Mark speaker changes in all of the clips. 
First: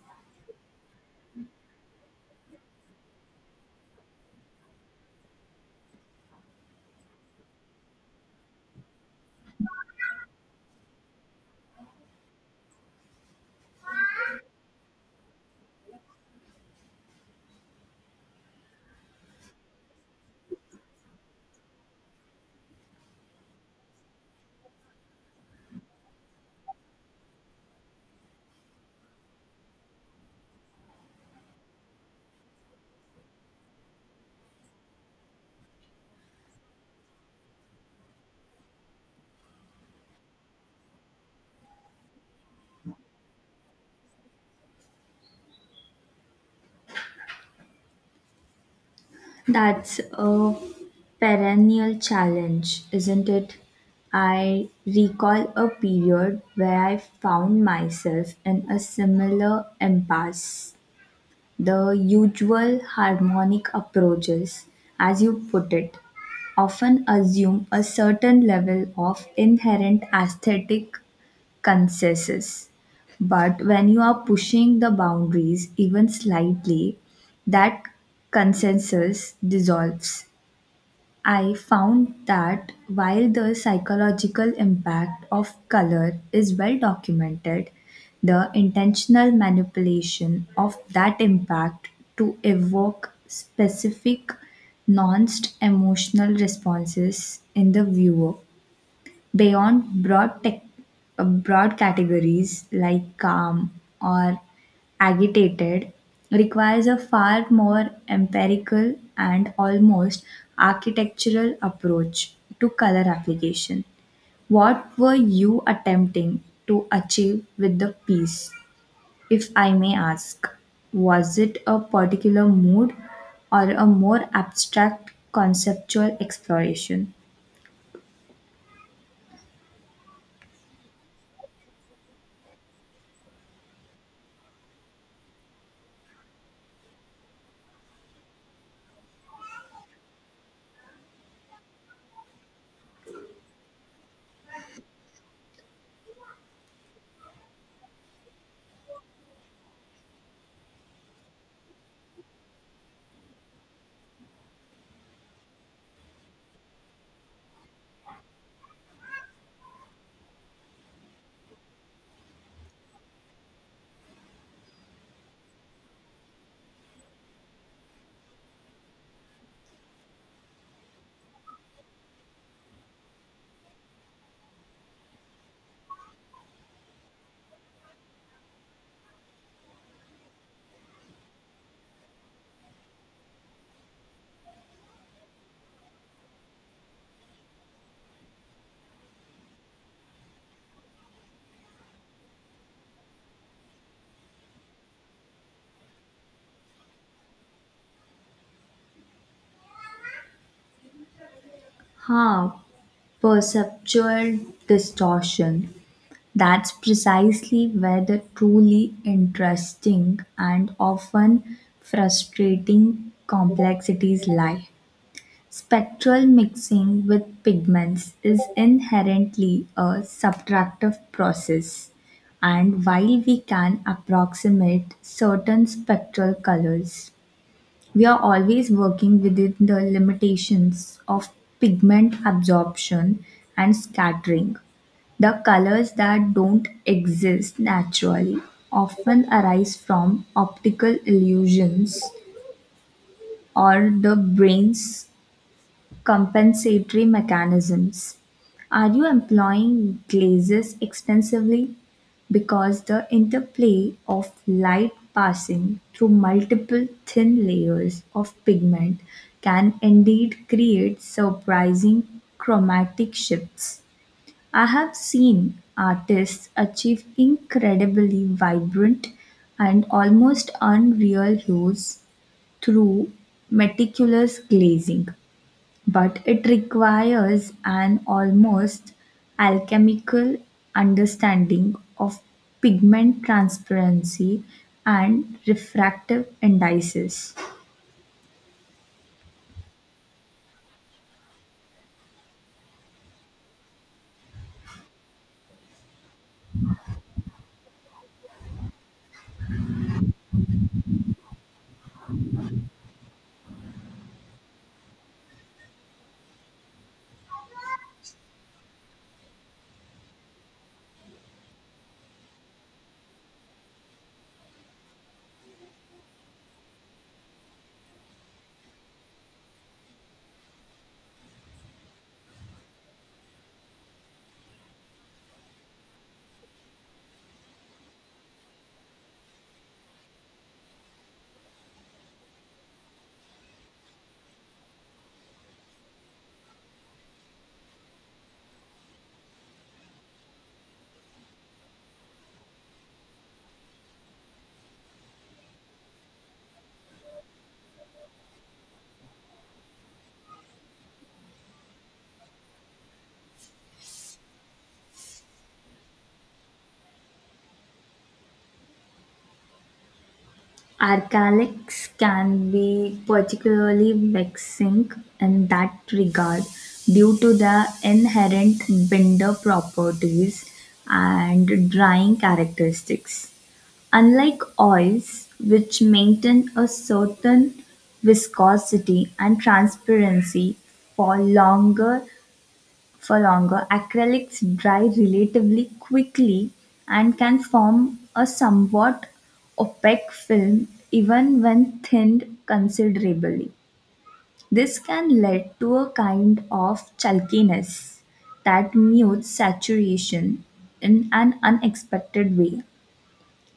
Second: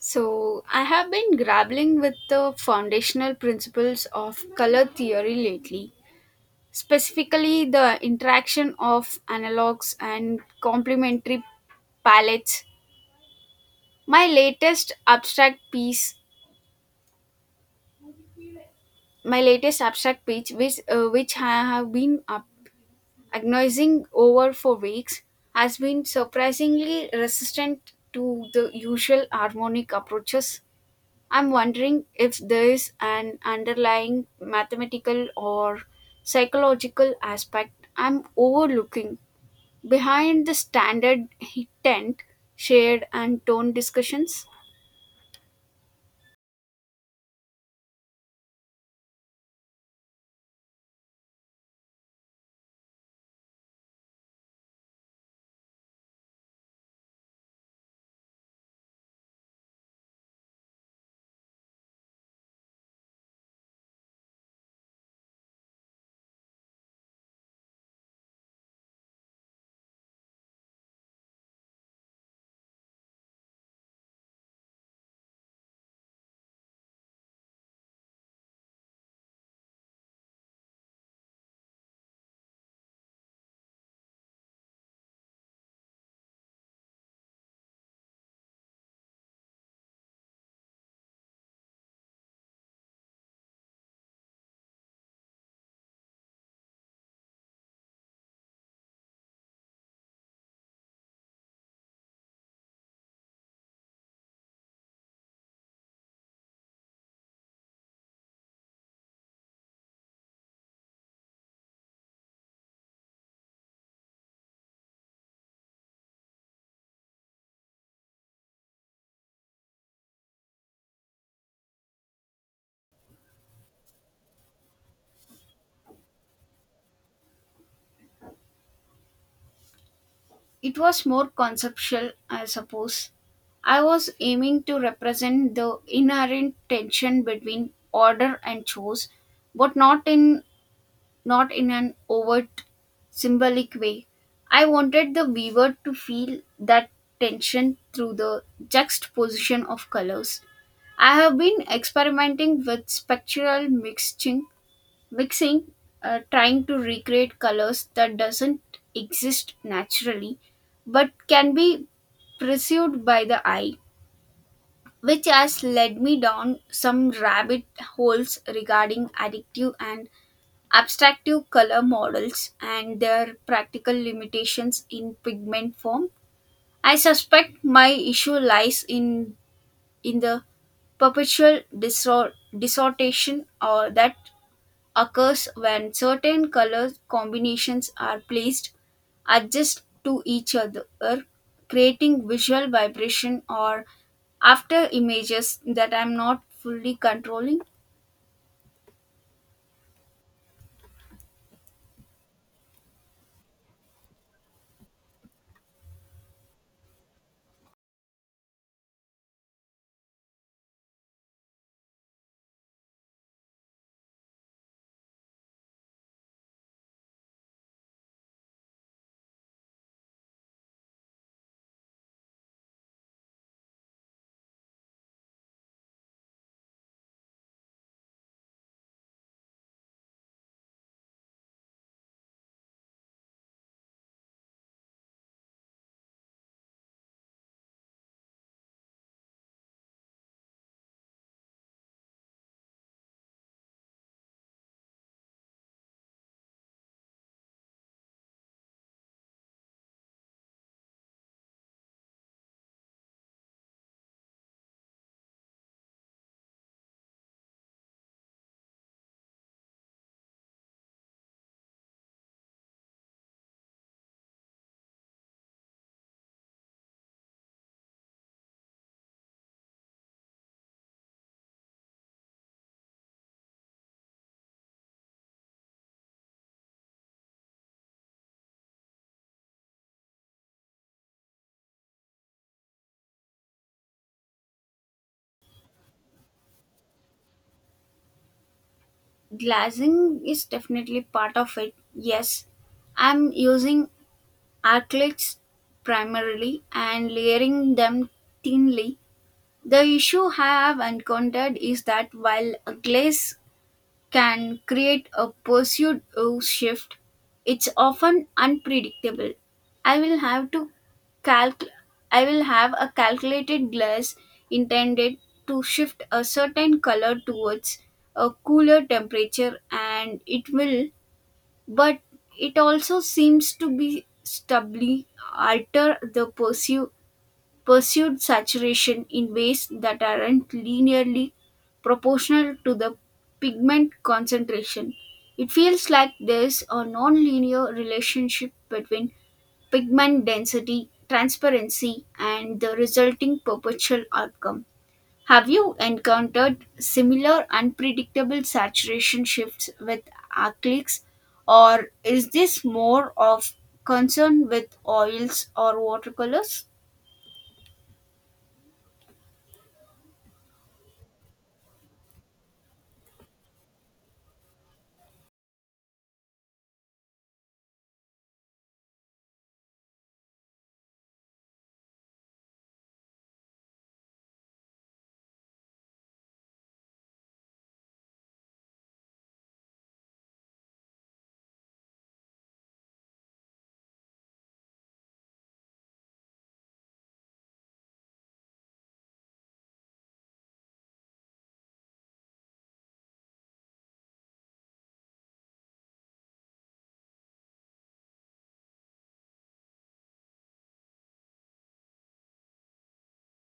Speaker 1: So, I have been grappling with the foundational principles of color theory lately, specifically the interaction of analogs and complementary palettes. My latest abstract piece, my latest abstract piece, which I have been up agonizing over for weeks, has been surprisingly resistant to the usual harmonic approaches. I'm wondering if there is an underlying mathematical or psychological aspect I'm overlooking behind the standard tent, shade, and tone discussions.
Speaker 2: That's a perennial challenge, isn't it? I recall a period where I found myself in a similar impasse. The usual harmonic approaches, as you put it, often assume a certain level of inherent aesthetic consensus. But when you are pushing the boundaries even slightly, that consensus dissolves. I found that while the psychological impact of color is well documented, the intentional manipulation of that impact to evoke specific nuanced emotional responses in the viewer beyond broad categories like calm or agitated requires a far more empirical and almost architectural approach to color application. What were you attempting to achieve with the piece, if I may ask? Was it a particular mood or a more abstract conceptual exploration?
Speaker 1: It was more conceptual, I suppose. I was aiming to represent the inherent tension between order and chores, but not in an overt symbolic way. I wanted the viewer to feel that tension through the juxtaposition of colors. I have been experimenting with spectral mixing, trying to recreate colors that doesn't exist naturally but can be perceived by the eye, which has led me down some rabbit holes regarding addictive and abstractive color models and their practical limitations in pigment form. I suspect my issue lies in the perpetual distortion or that occurs when certain color combinations are placed adjacent to each other, creating visual vibration or after images that I'm not fully controlling.
Speaker 2: Huh, Perceptual distortion. That's precisely where the truly interesting and often frustrating complexities lie. Spectral mixing with pigments is inherently a subtractive process, and while we can approximate certain spectral colors, we are always working within the limitations of pigment absorption and scattering. The colors that don't exist naturally often arise from optical illusions or the brain's compensatory mechanisms. Are you employing glazes extensively? Because the interplay of light passing through multiple thin layers of pigment can indeed create surprising chromatic shifts. I have seen artists achieve incredibly vibrant and almost unreal hues through meticulous glazing, but it requires an almost alchemical understanding of pigment transparency and refractive indices.
Speaker 1: Glazing is definitely part of it, yes. I'm using acrylics primarily and layering them thinly. The issue I have encountered is that while a glaze can create a pursuit or shift. It's often unpredictable. I will have to calc I will have a calculated glass intended to shift a certain color towards a cooler temperature and it will, but it also seems to be stably alter the perceive pursued saturation in ways that aren't linearly proportional to the pigment concentration. It feels like there's a nonlinear relationship between pigment density, transparency, and the resulting perpetual outcome. Have you encountered similar unpredictable saturation shifts with acrylics, or is this more of concern with oils or watercolors?
Speaker 2: Archaics can be particularly vexing in that regard due to their inherent binder properties and drying characteristics. Unlike oils, which maintain a certain viscosity and transparency for longer for longer, acrylics dry relatively quickly and can form a somewhat opaque film even when thinned considerably. This can lead to a kind of chalkiness that mutes saturation in an unexpected way.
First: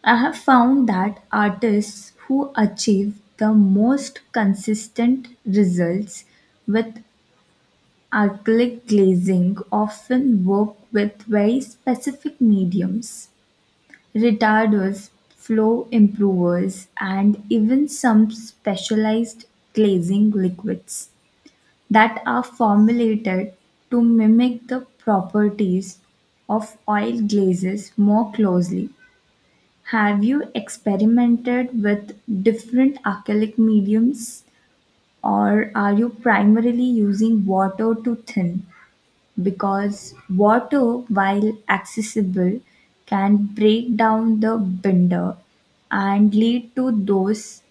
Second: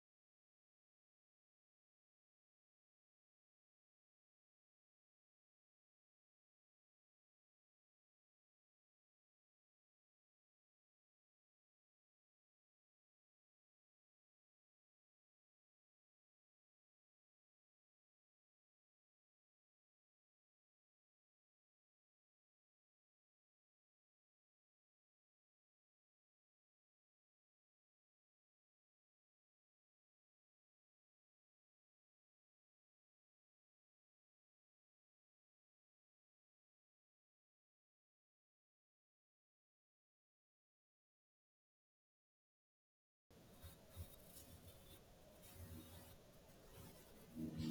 Speaker 2: I have found that artists who achieve the most consistent results with acrylic glazing often work with very specific mediums: retarders, flow improvers, and even some specialized glazing liquids that are formulated to mimic the properties of oil glazes more closely. Have you experimented with different acrylic mediums, or are you primarily using water to thin? Because water, while accessible, can break down the binder and lead to those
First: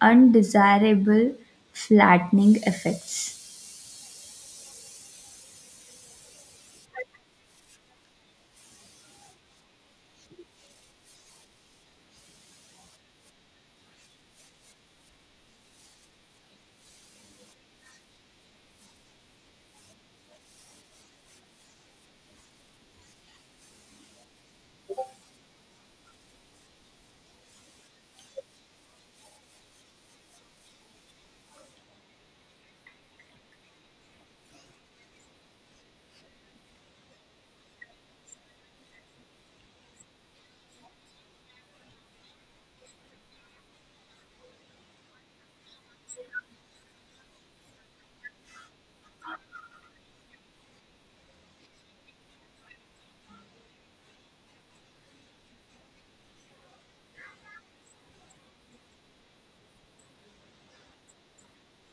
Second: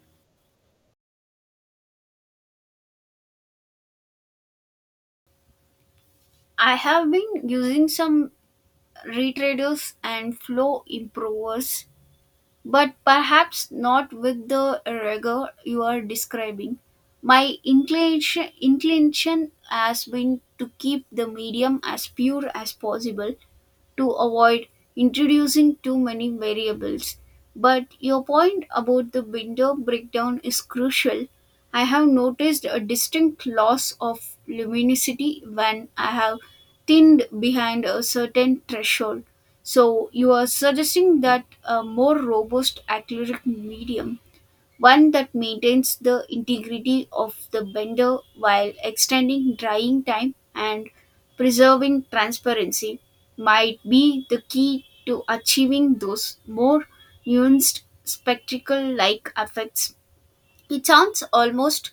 Speaker 2: undesirable flattening effects.
Speaker 1: I have been using some retraders and flow improvers, but perhaps not with the rigor you are describing. My inclination has been to keep the medium as pure as possible, to avoid introducing too many variables. But your point about the window breakdown is crucial. I have noticed a distinct loss of luminosity when I have thinned behind a certain threshold. So, you are suggesting that a more robust acrylic medium, one that maintains the integrity of the blender while extending drying time and preserving transparency, might be the key to achieving those more nuanced spectacle like effects. It sounds almost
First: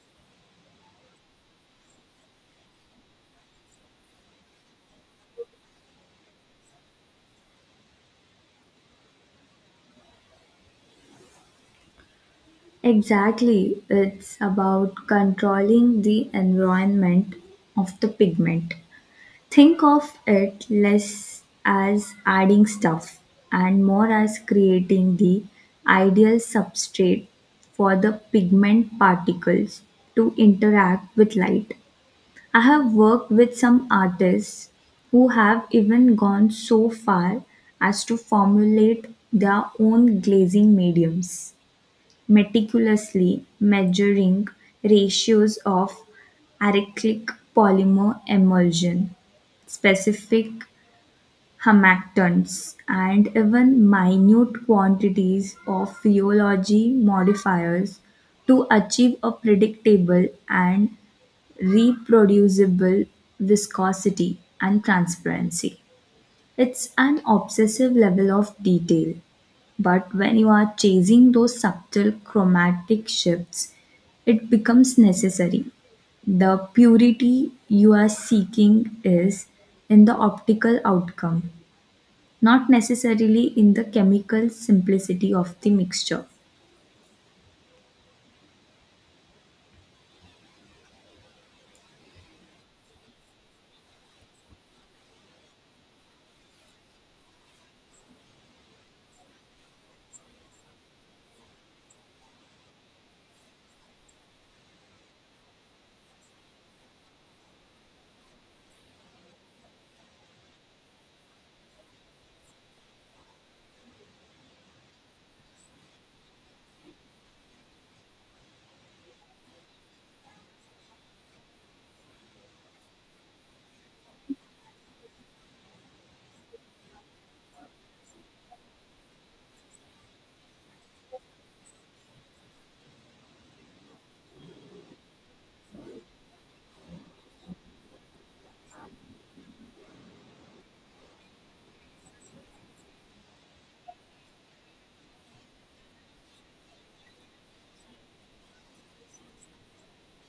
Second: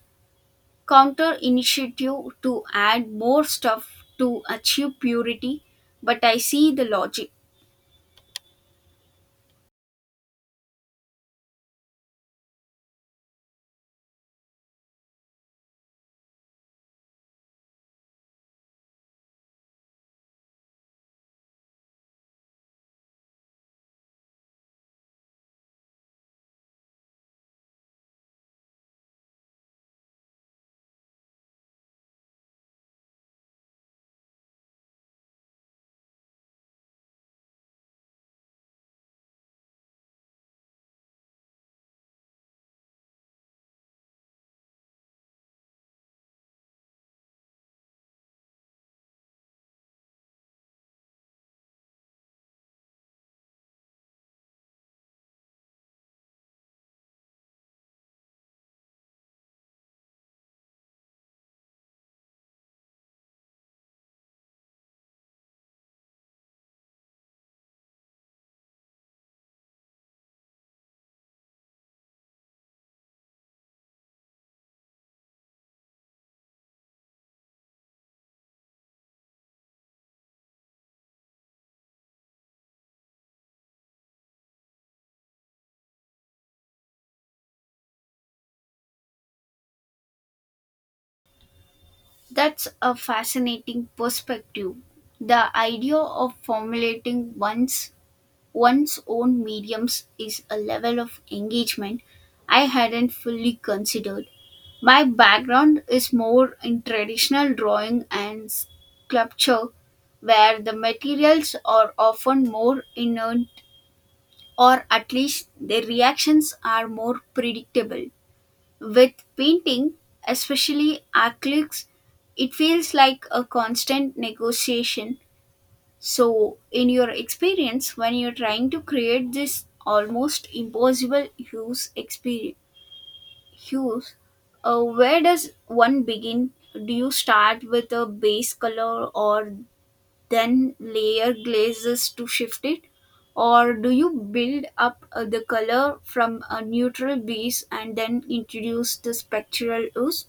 Speaker 1: counter initiative to add more stuff to achieve purity, but I see the logic.
Speaker 2: Exactly, it's about controlling the environment of the pigment. Think of it less as adding stuff and more as creating the ideal substrate for the pigment particles to interact with light. I have worked with some artists who have even gone so far as to formulate their own glazing mediums, meticulously measuring ratios of acyclic polymer emulsion, specific humectants, and even minute quantities of rheology modifiers to achieve a predictable and reproducible viscosity and transparency. It's an obsessive level of detail, but when you are chasing those subtle chromatic shifts, it becomes necessary. The purity you are seeking is in the optical outcome, not necessarily in the chemical simplicity of the mixture.
Speaker 1: That's a fascinating perspective. The idea of formulating one's one's own mediums is a level of engagement I hadn't fully considered. My background is more in traditional drawing and sculpture, where the materials are often more inert or at least their reactions are more predictable. With painting, especially acrylics, it feels like a constant negotiation. So, in your experience, when you're trying to create this almost impossible use experience, hues, where does one begin? Do you start with a base color or then layer glazes to shift it? Or do you build up the color from a neutral base and then introduce the spectral hues?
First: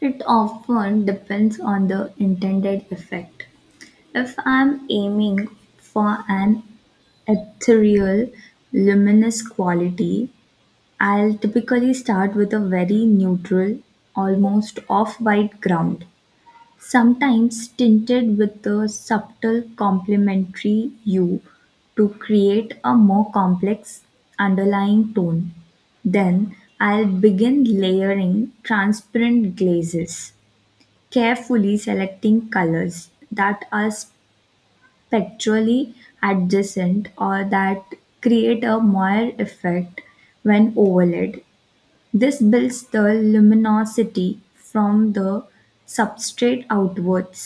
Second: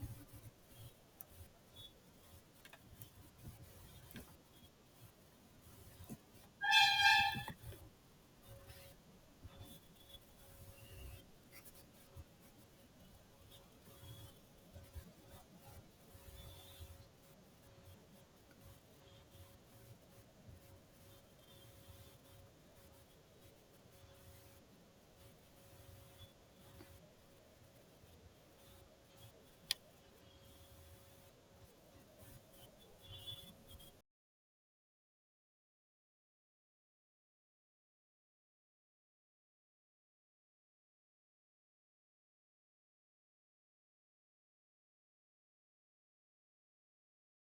Speaker 2: It often depends on the intended effect. If I'm aiming for an ethereal, luminous quality, I'll typically start with a very neutral, almost off white ground, sometimes tinted with a subtle complementary hue to create a more complex underlying tone. Then I'll begin layering transparent glazes, carefully selecting colors that are spectrally adjacent or that create a moire effect when overlaid. This builds the luminosity from the substrate outwards.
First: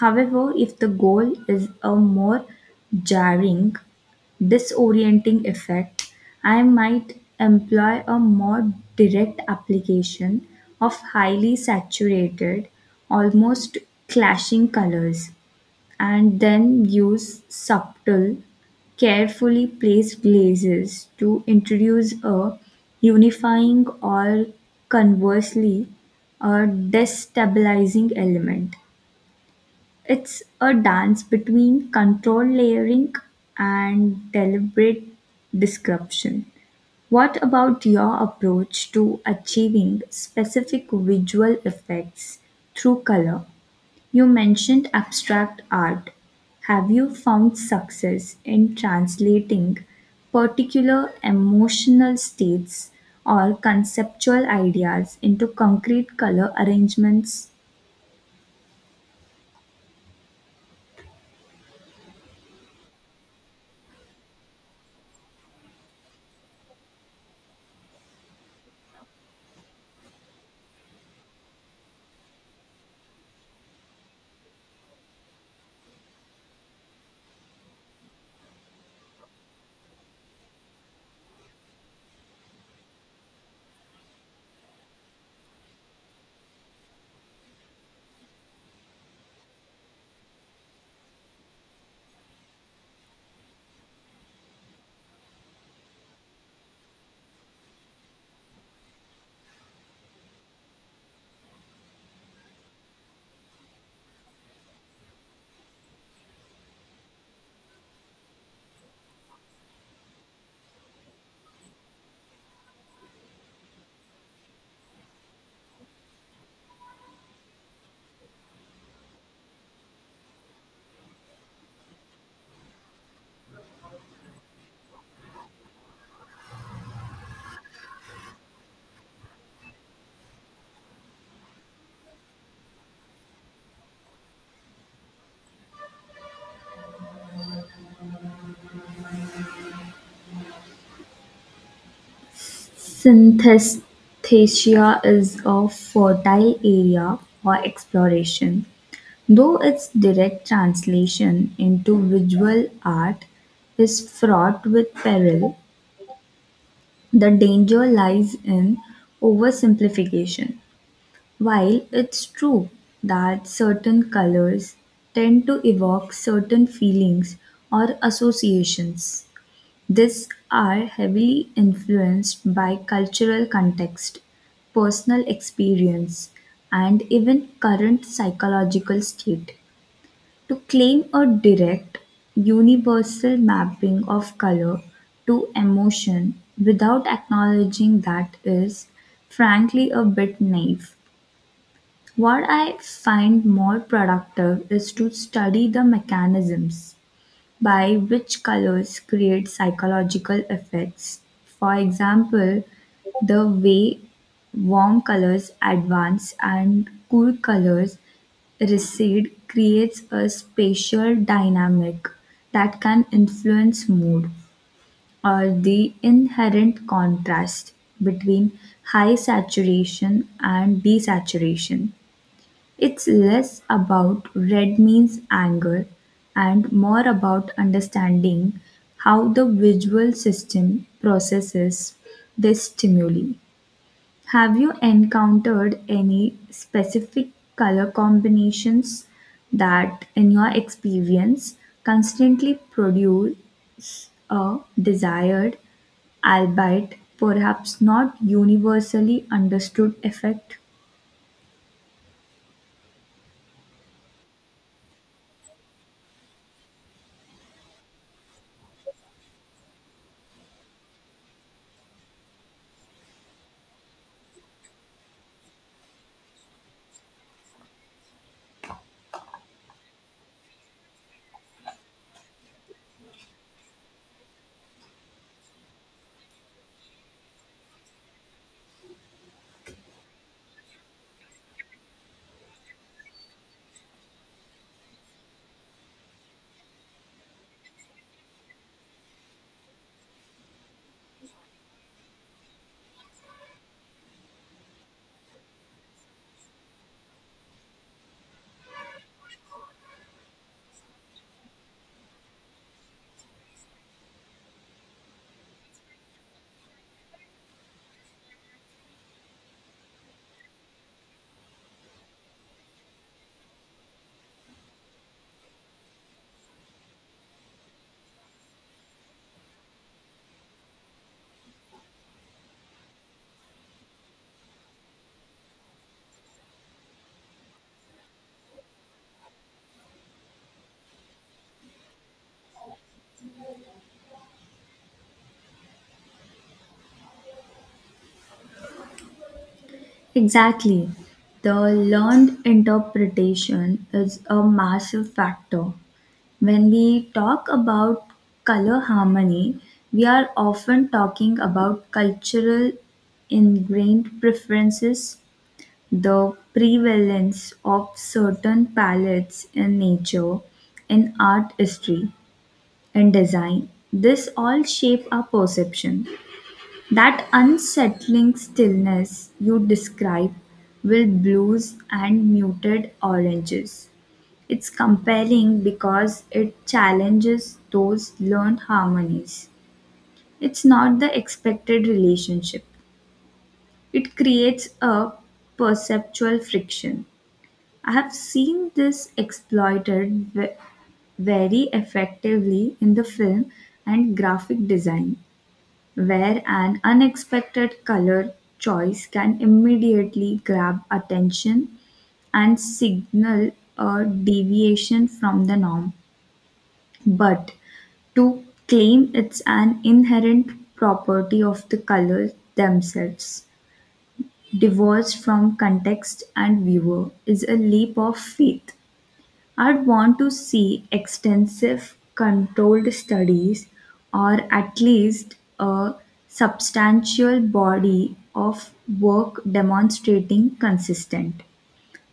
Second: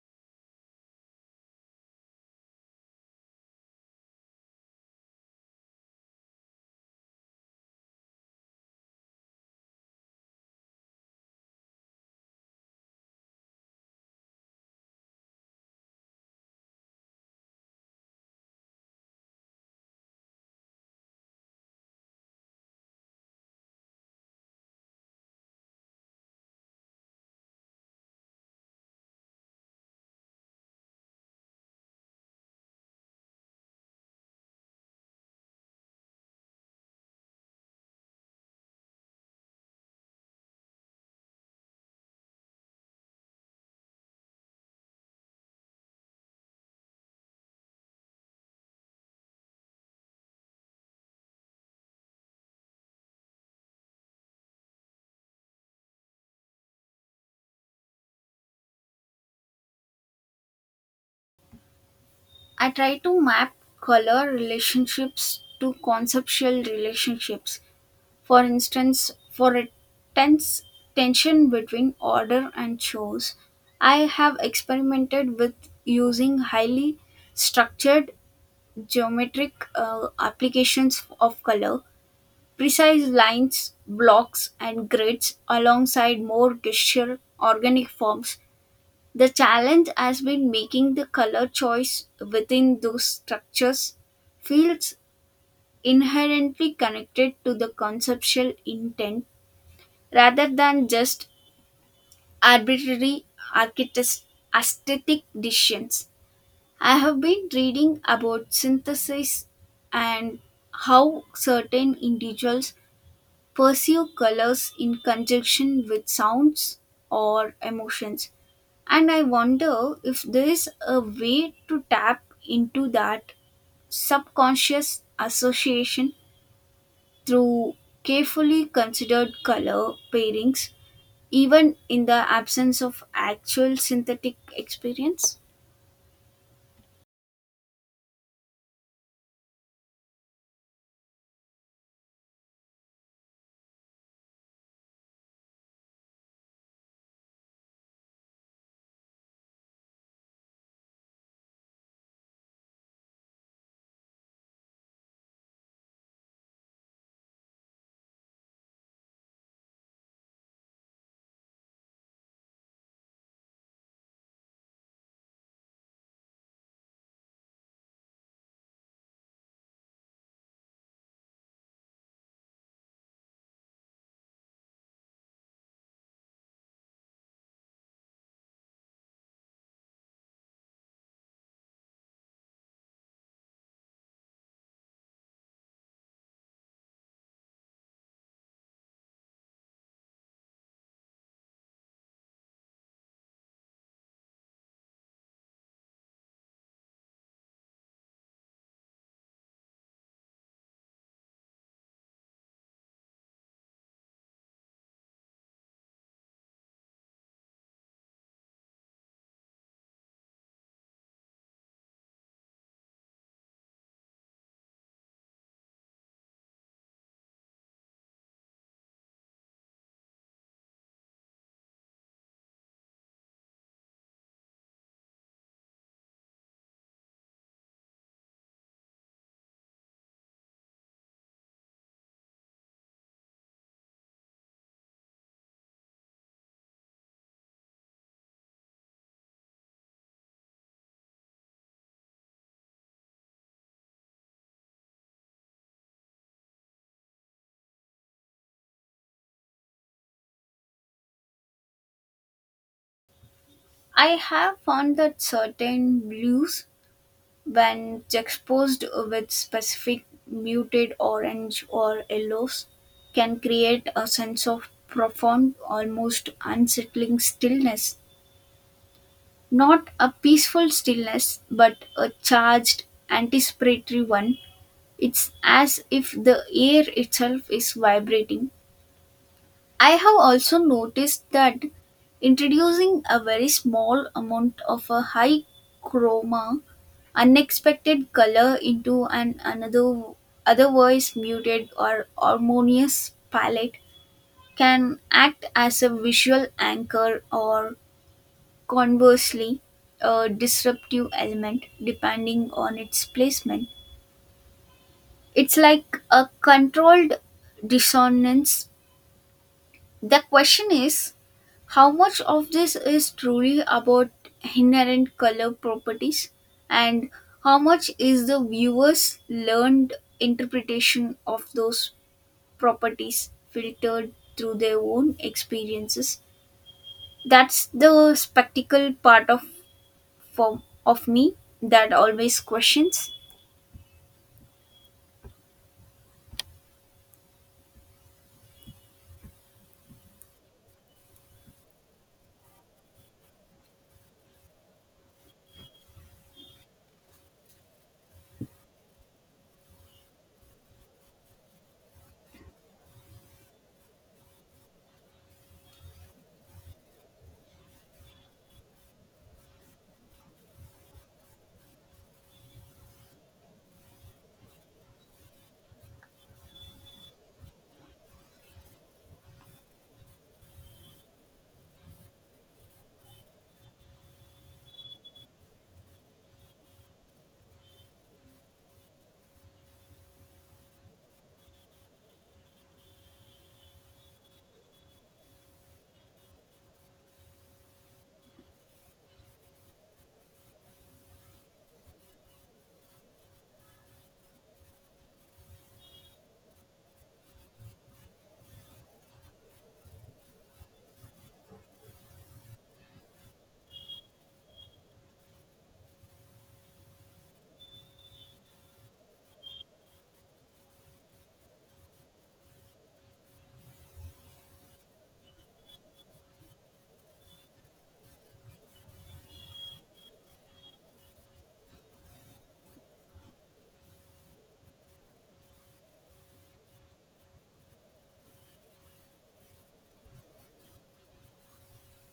Speaker 2: However, if the goal is a more jarring, disorienting effect, I might employ a more direct application of highly saturated, almost clashing colors, and then use subtle, carefully placed glazes to introduce a unifying or, conversely, a destabilizing element. It's a dance between control layering and deliberate description. What about your approach to achieving specific visual effects through color? You mentioned abstract art; have you found success in translating particular emotional states or conceptual ideas into concrete color arrangements?
Speaker 1: I try to map color relationships to conceptual relationships. For instance, for a tense tension between order and chores, I have experimented with using highly structured geometric applications of color, precise lines, blocks, and grids alongside more gesture organic forms. The challenge has been making the color choice within those structures feels inherently connected to the conceptual intent rather than just arbitrary architect- aesthetic decisions. I have been reading about synthesis and how certain individuals pursue colors in conjunction with sounds or emotions. And I wonder if there is a way to tap into that subconscious association through carefully considered color pairings, even in the absence of actual synthetic experience.
Speaker 2: Synesthesia is a fertile area for exploration, though its direct translation into visual art is fraught with peril. The danger lies in oversimplification. While it's true that certain colors tend to evoke certain feelings or associations, these are heavily influenced by cultural context, personal experience, and even current psychological state. To claim a direct, universal mapping of color to emotion without acknowledging that is, frankly, a bit naive. What I find more productive is to study the mechanisms by which colors create psychological effects. For example, the way warm colors advance and cool colors recede creates a spatial dynamic that can influence mood, or the inherent contrast between high saturation and desaturation. It's less about red means anger and more about understanding how the visual system processes this stimuli. Have you encountered any specific color combinations that, in your experience, constantly produce a desired, albeit perhaps not universally understood effect?
Speaker 1: I have found that certain blues, when juxtaposed with specific muted orange or yellows, can create a sense of profound, almost unsettling stillness. Not a peaceful stillness, but a charged, anticipatory one. It's as if the air itself is vibrating. I have also noticed that introducing a very small amount of a high chroma, unexpected color into an another otherwise muted or harmonious palette can act as a visual anchor or, conversely, a disruptive element, depending on its placement. It's like a controlled dissonance. The question is how much of this is truly about inherent color properties and how much is the viewer's learned interpretation of those properties filtered through their own experiences? That's the spectacle part of for of me that always questions.
Speaker 2: Exactly. The learned interpretation is a massive factor. When we talk about color harmony, we are often talking about cultural ingrained preferences, the prevalence of certain palettes in nature, in art history, and design. This all shape our perception. That unsettling stillness you describe with blues and muted oranges. It's compelling because it challenges those learned harmonies. It's not the expected relationship, it creates a perceptual friction. I have seen this exploited very effectively in the film and graphic design, where an unexpected color choice can immediately grab attention and signal a deviation from the norm. But to claim it's an inherent property of the colors themselves, divorced from context and viewer, is a leap of faith. I'd want to see extensive controlled studies, or at least a substantial body of work demonstrating consistent,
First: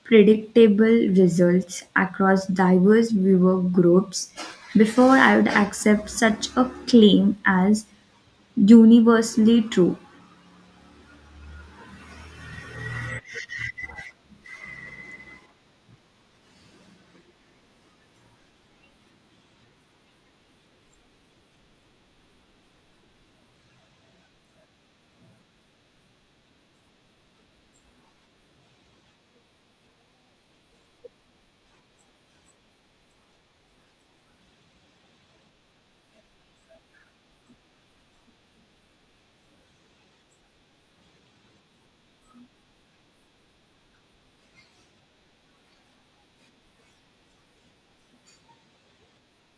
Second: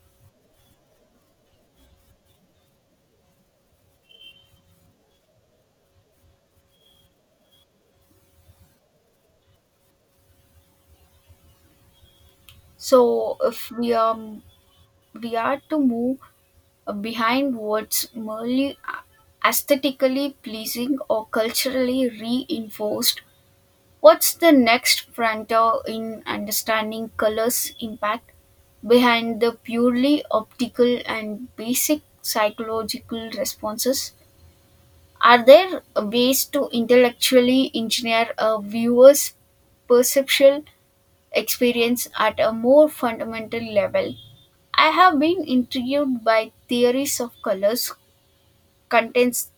Speaker 2: predictable results across diverse viewer groups, before I would accept such a claim as universally true.
Speaker 1: So if we are to move behind what's merely aesthetically pleasing or culturally reinforced, what's the next frontier in understanding colors impact behind the purely optical and basic psychological responses? Are there ways to intellectually engineer a viewer's perceptual experience at a more fundamental level? I have been intrigued by theories of colors, contents,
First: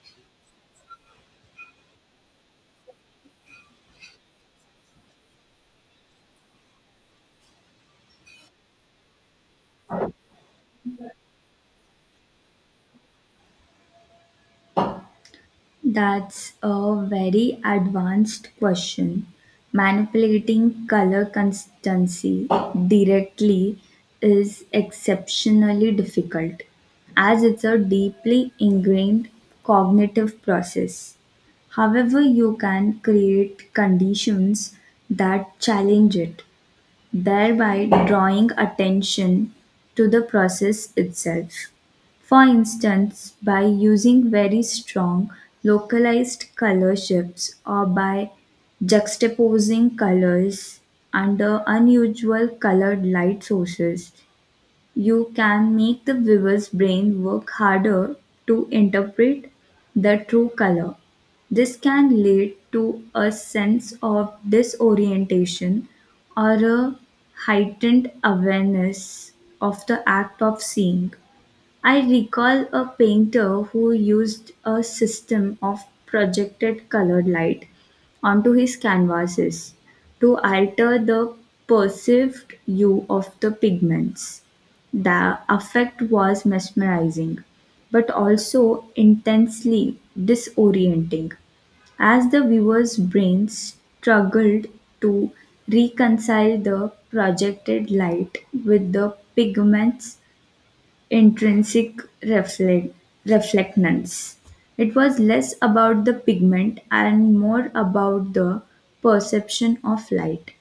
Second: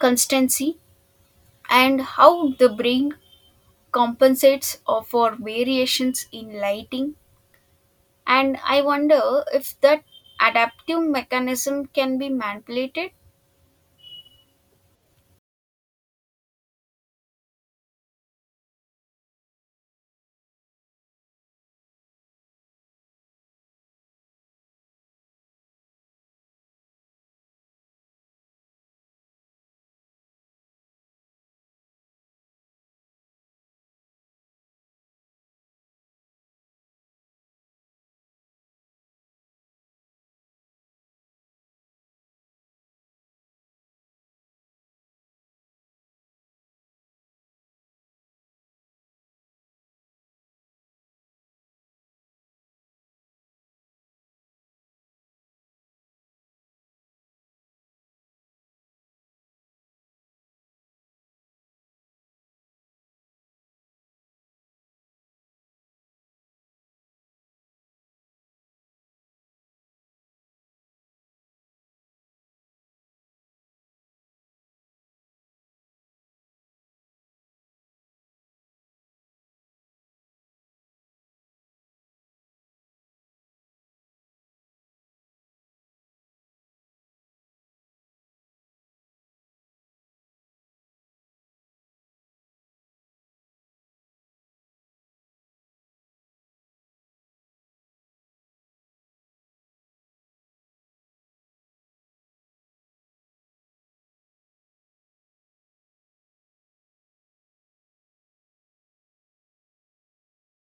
Speaker 1: constancy, and how the brain compensates for variations in lighting. And I wonder if that adaptive mechanism can be manipulated.
Speaker 2: That's a very advanced question. Manipulating color constancy directly is exceptionally difficult as it's a deeply ingrained cognitive process. However, you can create conditions that challenge it, thereby drawing attention to the process itself. For instance, by using very strong localized color shifts or by juxtaposing colors under unusual colored light sources, you can make the viewer's brain work harder to interpret the true color. This can lead to a sense of disorientation or a heightened awareness of the act of seeing. I recall a painter who used a system of projected colored light onto his canvases to alter the perceived hue of the pigments. The effect was mesmerizing, but also intensely disorienting as the viewer's brain struggled to reconcile the projected light with the pigments intrinsic reflectance. It was less about the pigment and more about the perception of light.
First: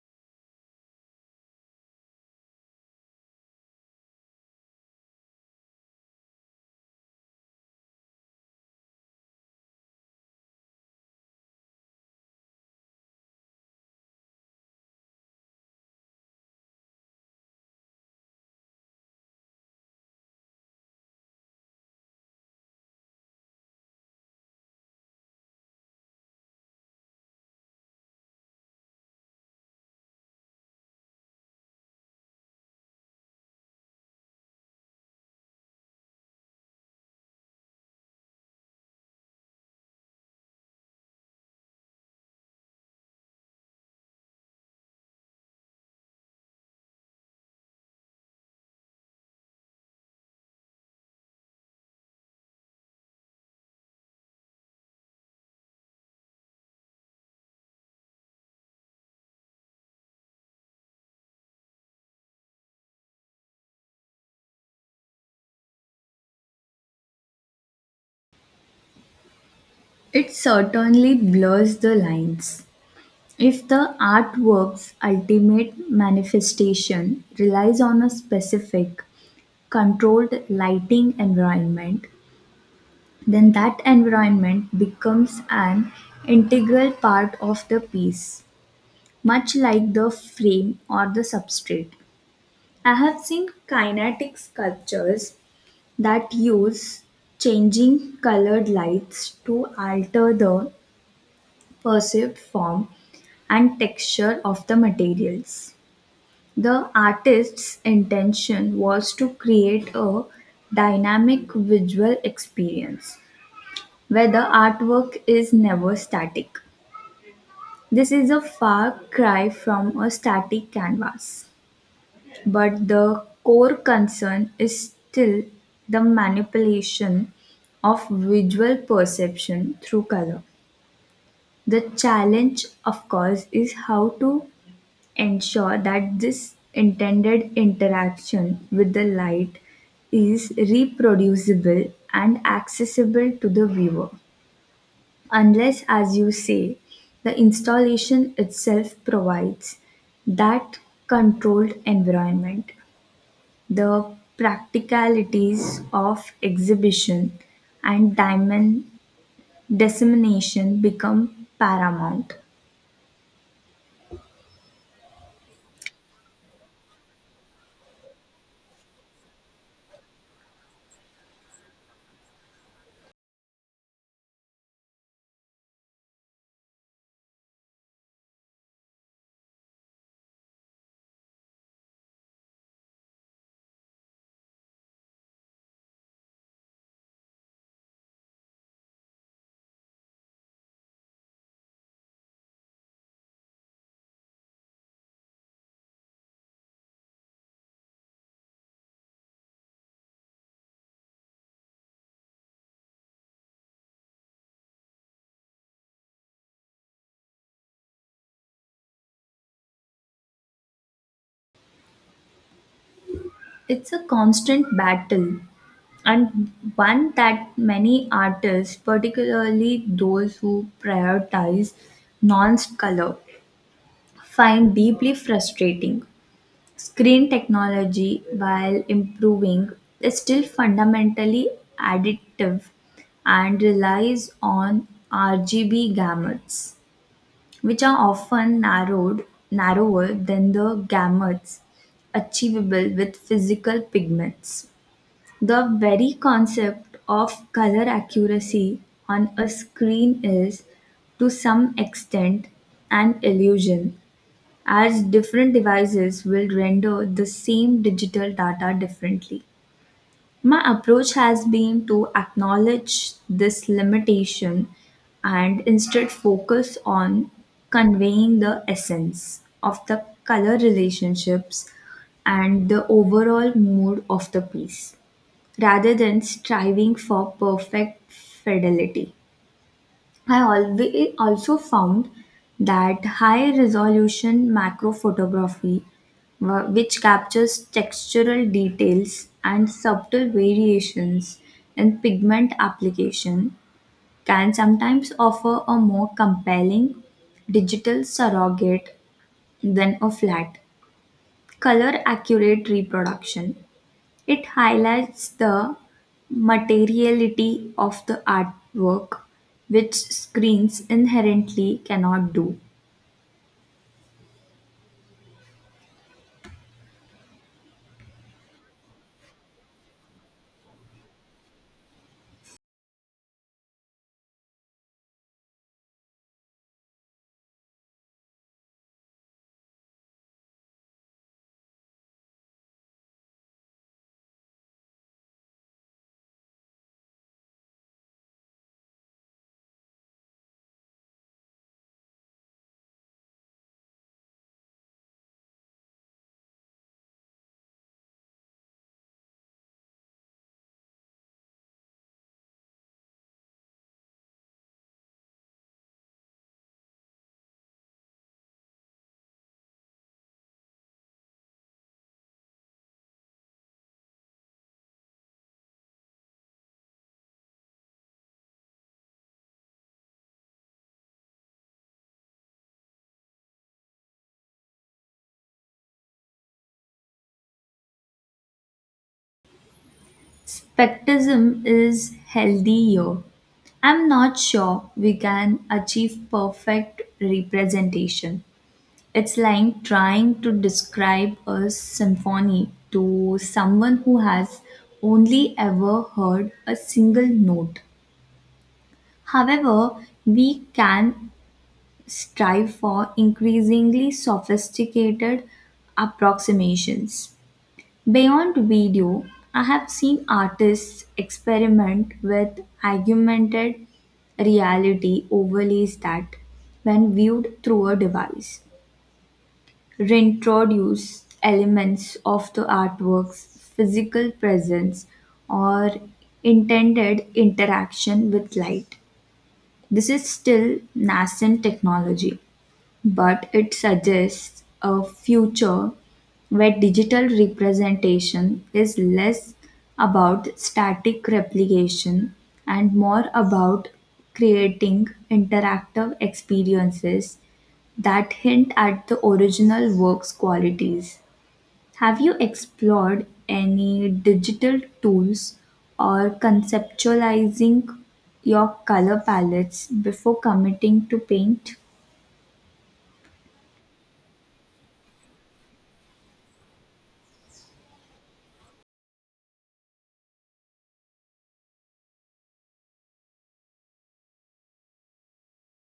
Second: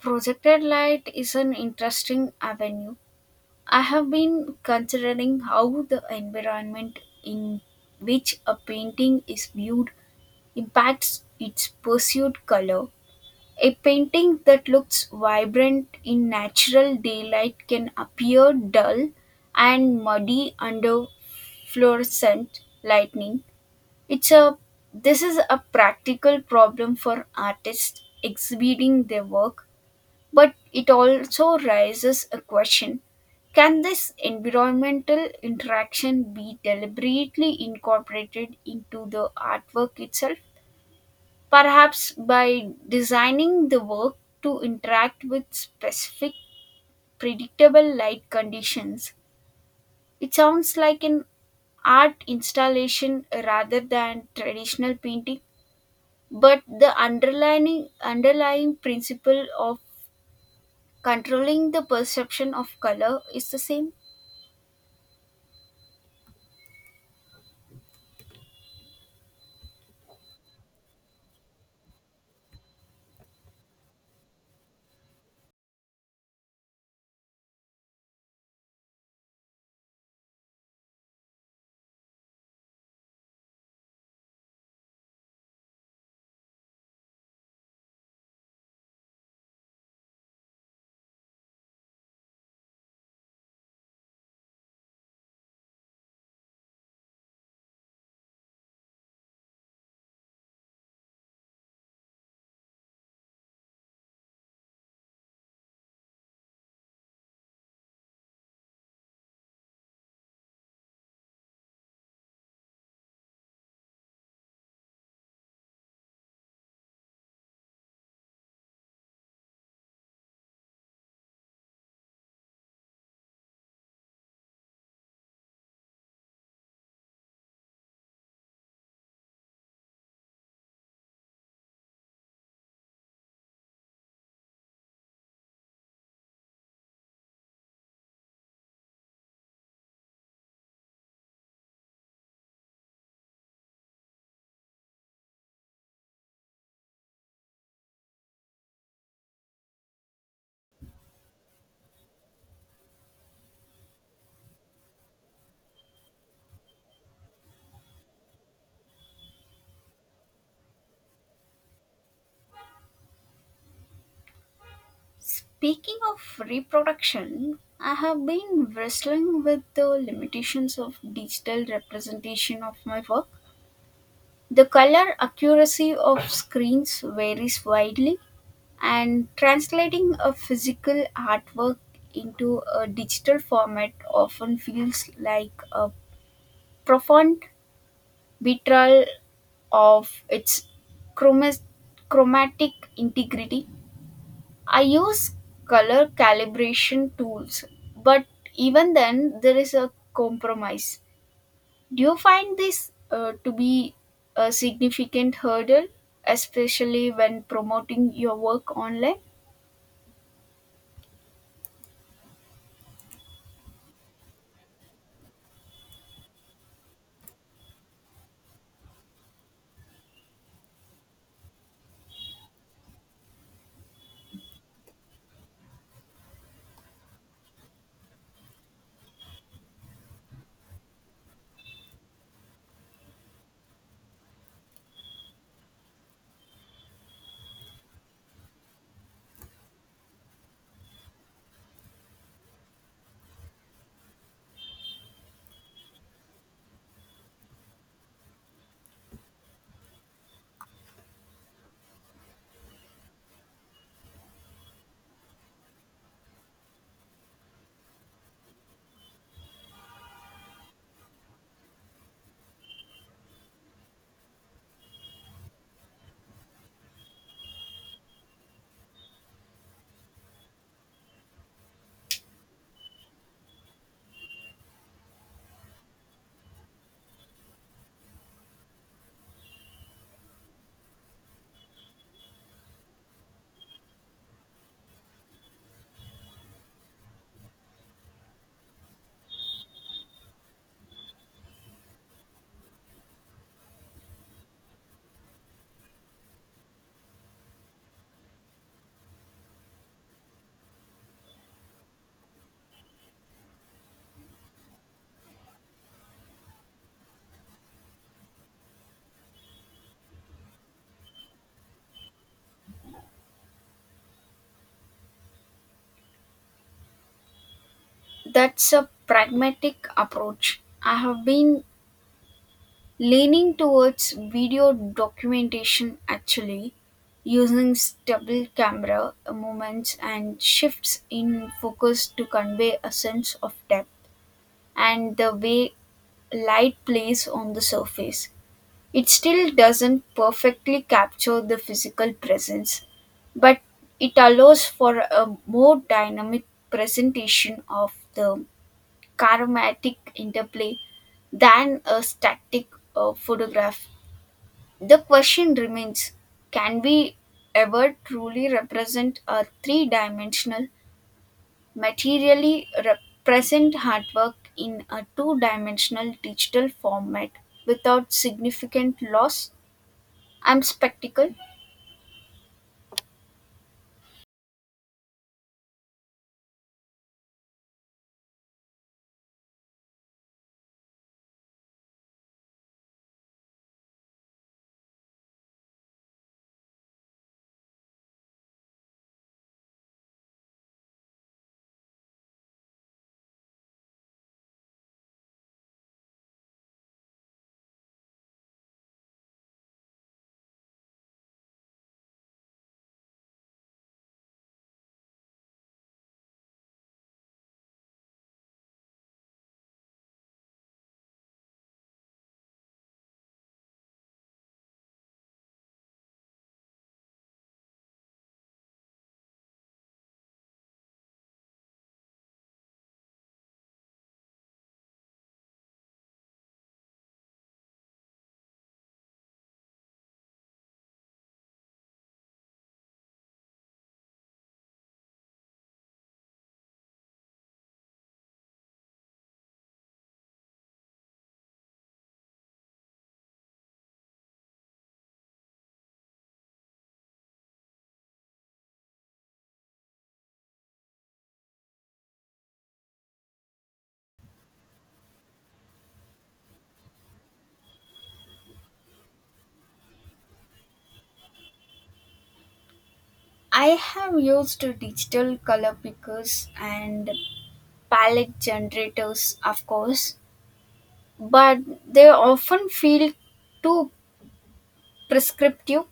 Speaker 1: Projected light is an interesting avenue. I have been considering how the environment in which a painting is viewed impacts its perceived color. A painting that looks vibrant in natural daylight can appear dull and muddy under fluorescent lightning. It's a This is a practical problem for artists exhibiting their work, but it also raises a question: can this environmental interaction be deliberately incorporated into the artwork itself? Perhaps by designing the work to interact with specific predictable light conditions. It sounds like an art installation rather than traditional painting, but the underlying principle of controlling the perception of color is the same.
Speaker 2: It certainly blurs the lines. If the artwork's ultimate manifestation relies on a specific, controlled lighting environment, then that environment becomes an integral part of the piece, much like the frame or the substrate. I have seen kinetic sculptures that use changing colored lights to alter the perceived form and texture of the materials. The artist's intention was to create a dynamic visual experience where the artwork is never static. This is a far cry from a static canvas. But the core concern is still the manipulation of visual perception through color. The challenge, of course, is how to ensure that this intended interaction with the light is reproducible and accessible to the viewer. Unless, as you say, the installation itself provides that controlled environment, the practicalities of exhibition and diamond dissemination become paramount.
Speaker 1: Speaking of reproduction, I have been wrestling with the limitations of digital representation of my work. The color accuracy of screens varies widely, and translating a physical artwork into a digital format often feels like a profound betrayal of its chromas- chromatic integrity. I use color calibration tools, but even then, there is a compromise. Do you find this to be a significant hurdle, especially when promoting your work online?
Speaker 2: It's a constant battle, and one that many artists, particularly those who prioritize non color, find deeply frustrating. Screen technology, while improving, is still fundamentally additive and relies on RGB gamuts, which are often narrower than the gamuts achievable with physical pigments. The very concept of color accuracy on a screen is, to some extent, an illusion, as different devices will render the same digital data differently. My approach has been to acknowledge this limitation and instead focus on conveying the essence of the color relationships and the overall mood of the piece rather than striving for perfect fidelity. I always also found that high resolution macro photography, which captures textural details and subtle variations in pigment application, can sometimes offer a more compelling digital surrogate than a flat, color accurate reproduction. It highlights the materiality of the artwork, which screens inherently cannot do.
Speaker 1: That's a pragmatic approach. I have been leaning towards video documentation actually, using stable camera movements and shifts in focus to convey a sense of depth and the way light plays on the surface. It still doesn't perfectly capture the physical presence, but it allows for a more dynamic presentation of the charismatic interplay than a static photograph. The question remains, can we ever truly represent a three dimensional materially represent artwork in a two dimensional digital format without significant loss? I'm spectacle.
Speaker 2: Spectism is healthier. I'm not sure we can achieve perfect representation. It's like trying to describe a symphony to someone who has only ever heard a single note. However, we can strive for increasingly sophisticated approximations. Beyond video, I have seen artists experiment with augmented reality overlays that, when viewed through a device, reintroduce elements of the artwork's physical presence or intended interaction with light. This is still nascent technology, but it suggests a future where digital representation is less about static replication and more about creating interactive experiences that hint at the original work's qualities. Have you explored any digital tools or conceptualizing your color palettes before committing to paint?
Speaker 1: I have used digital color pickers and palette generators, of course, but they often feel too prescriptive.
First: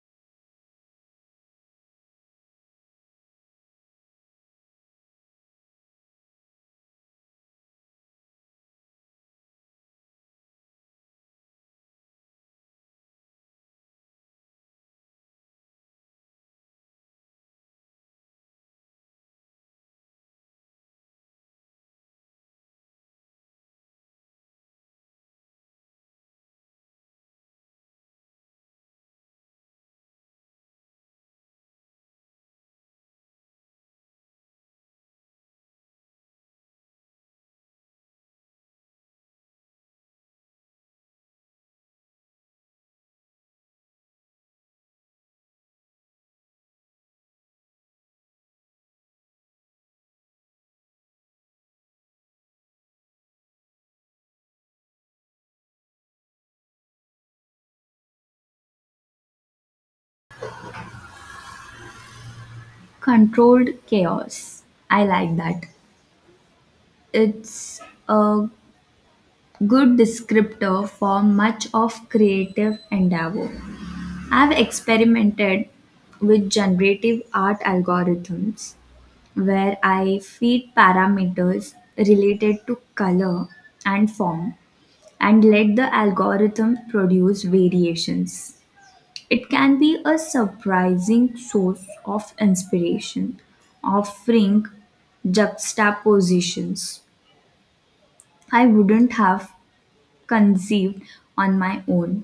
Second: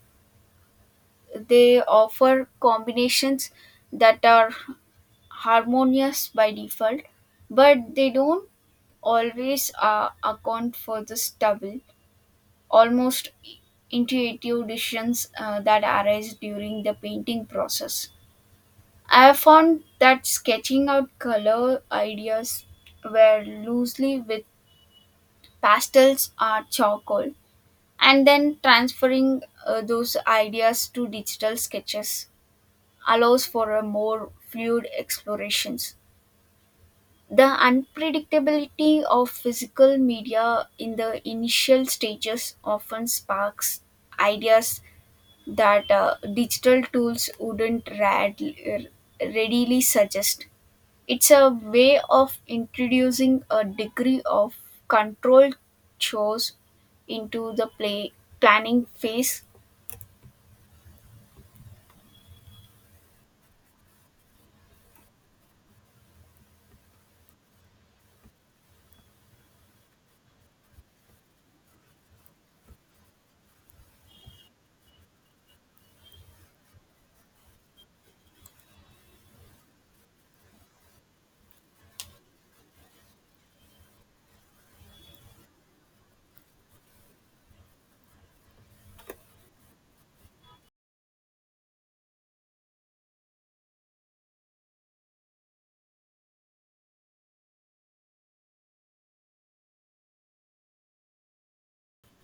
Speaker 1: They offer combinations that are harmonious by default, but they don't always account for the stubble, almost intuitive decisions that arise during the painting process. I have found that sketching out color ideas were loosely with pastels or charcoal and then transferring those ideas to digital sketches allows for a more fluid explorations. The unpredictability of physical media in the initial stages often sparks ideas that digital tools wouldn't rad- readily suggest. It's a way of introducing a degree of control chores into the play planning phase.
Speaker 2: Controlled chaos. I like that. It's a good descriptor for much of creative endeavor. I've experimented with generative art algorithms where I feed parameters related to color and form and let the algorithm produce variations. It can be a surprising source of inspiration, offering juxtapositions I wouldn't have conceived on my own.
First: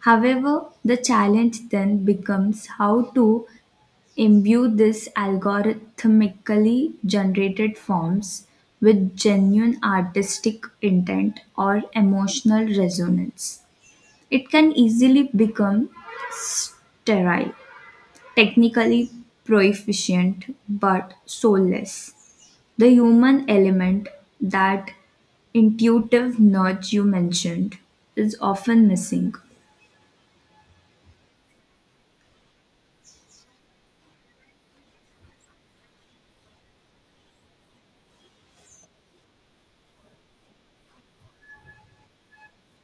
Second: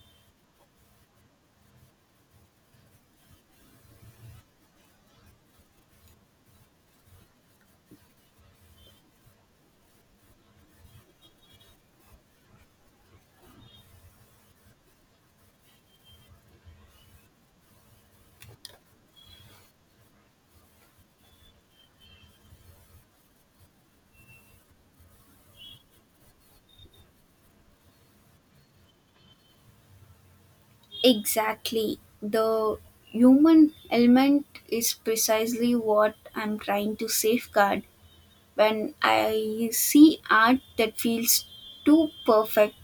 Speaker 2: However, the challenge then becomes how to imbue these algorithmically generated forms with genuine artistic intent or emotional resonance. It can easily become sterile, technically proficient but soulless. The human element, that intuitive nudge you mentioned, is often missing.
Speaker 1: Exactly. The human element is precisely what I'm trying to safeguard. When I see art that feels too perfect,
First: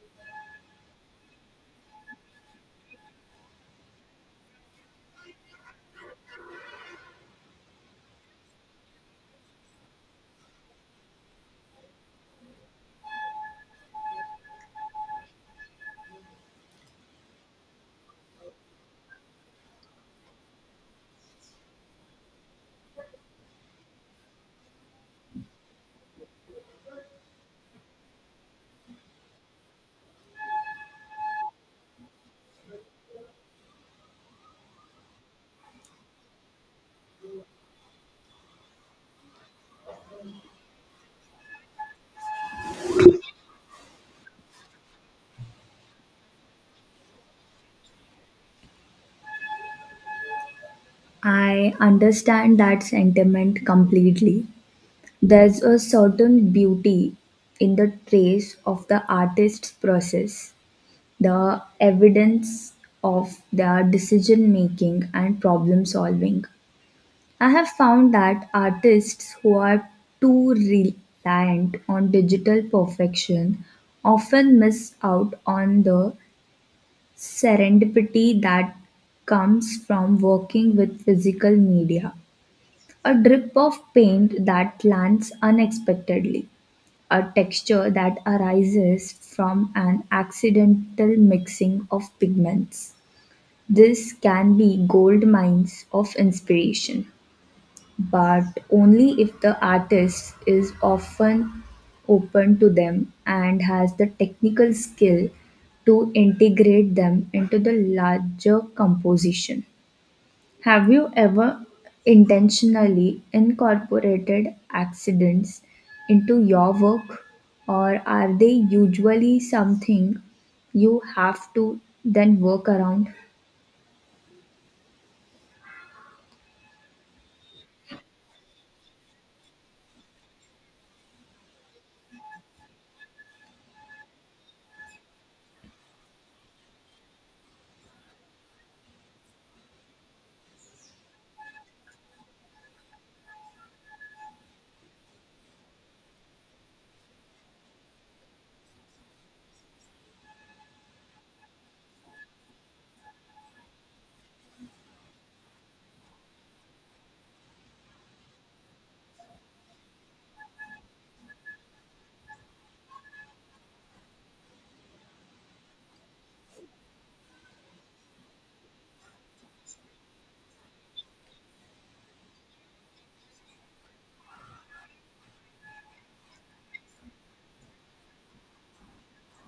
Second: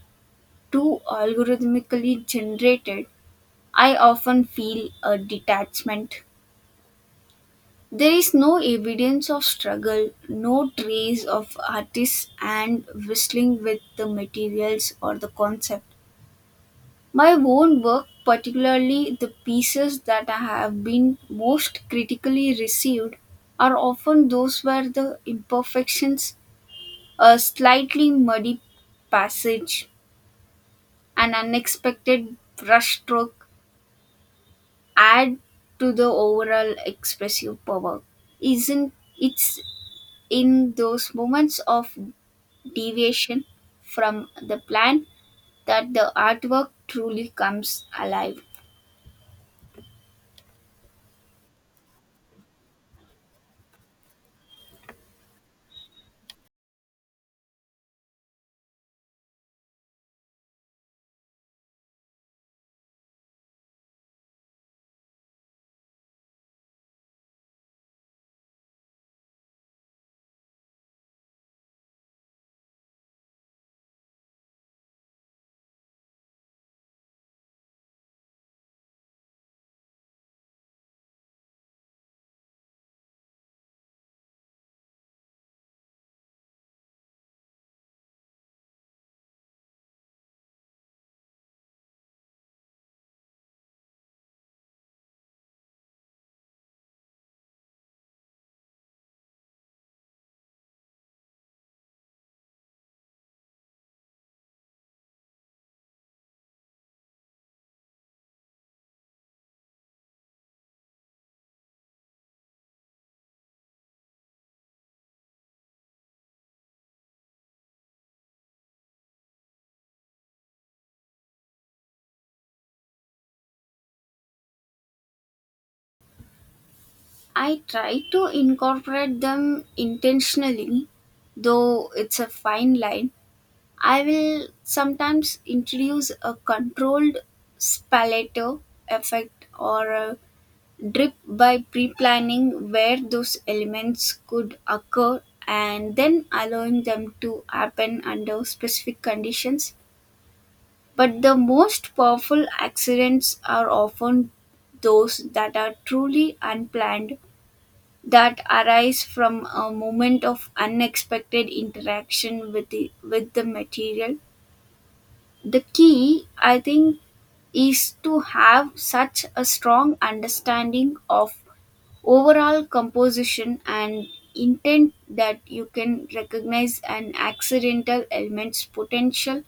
Speaker 1: too algorithmically generated, I often feel a detachment. There is no evidence of struggle, no trace of artists and whistling with the materials or the concept. My own work, particularly the pieces that have been most critically received, are often those where the imperfections, a slightly muddy passage, an unexpected brushstroke, add to the overall expressive power. Isn't It's in those moments of deviation from the plan that the artwork truly comes alive.
Speaker 2: I understand that sentiment completely. There's a certain beauty in the trace of the artist's process, the evidence of their decision making and problem solving. I have found that artists who are too reliant on digital perfection often miss out on the serendipity that comes from working with physical media. A drip of paint that lands unexpectedly, a texture that arises from an accidental mixing of pigments. This can be gold mines of inspiration, but only if the artist is often open to them and has the technical skill to integrate them into the larger composition. Have you ever intentionally incorporated accidents into your work, or are they usually something you have to then work around?
Speaker 1: I try to incorporate them intentionally, though it's a fine line. I will sometimes introduce a controlled spalato effect or a drip by pre planning where those elements could occur and then allowing them to happen under specific conditions. But the most powerful accidents are often those that are truly unplanned, that arise from a moment of unexpected interaction with the material. The key, I think, is to have such a strong understanding of overall composition and intent that you can recognize an accidental element's potential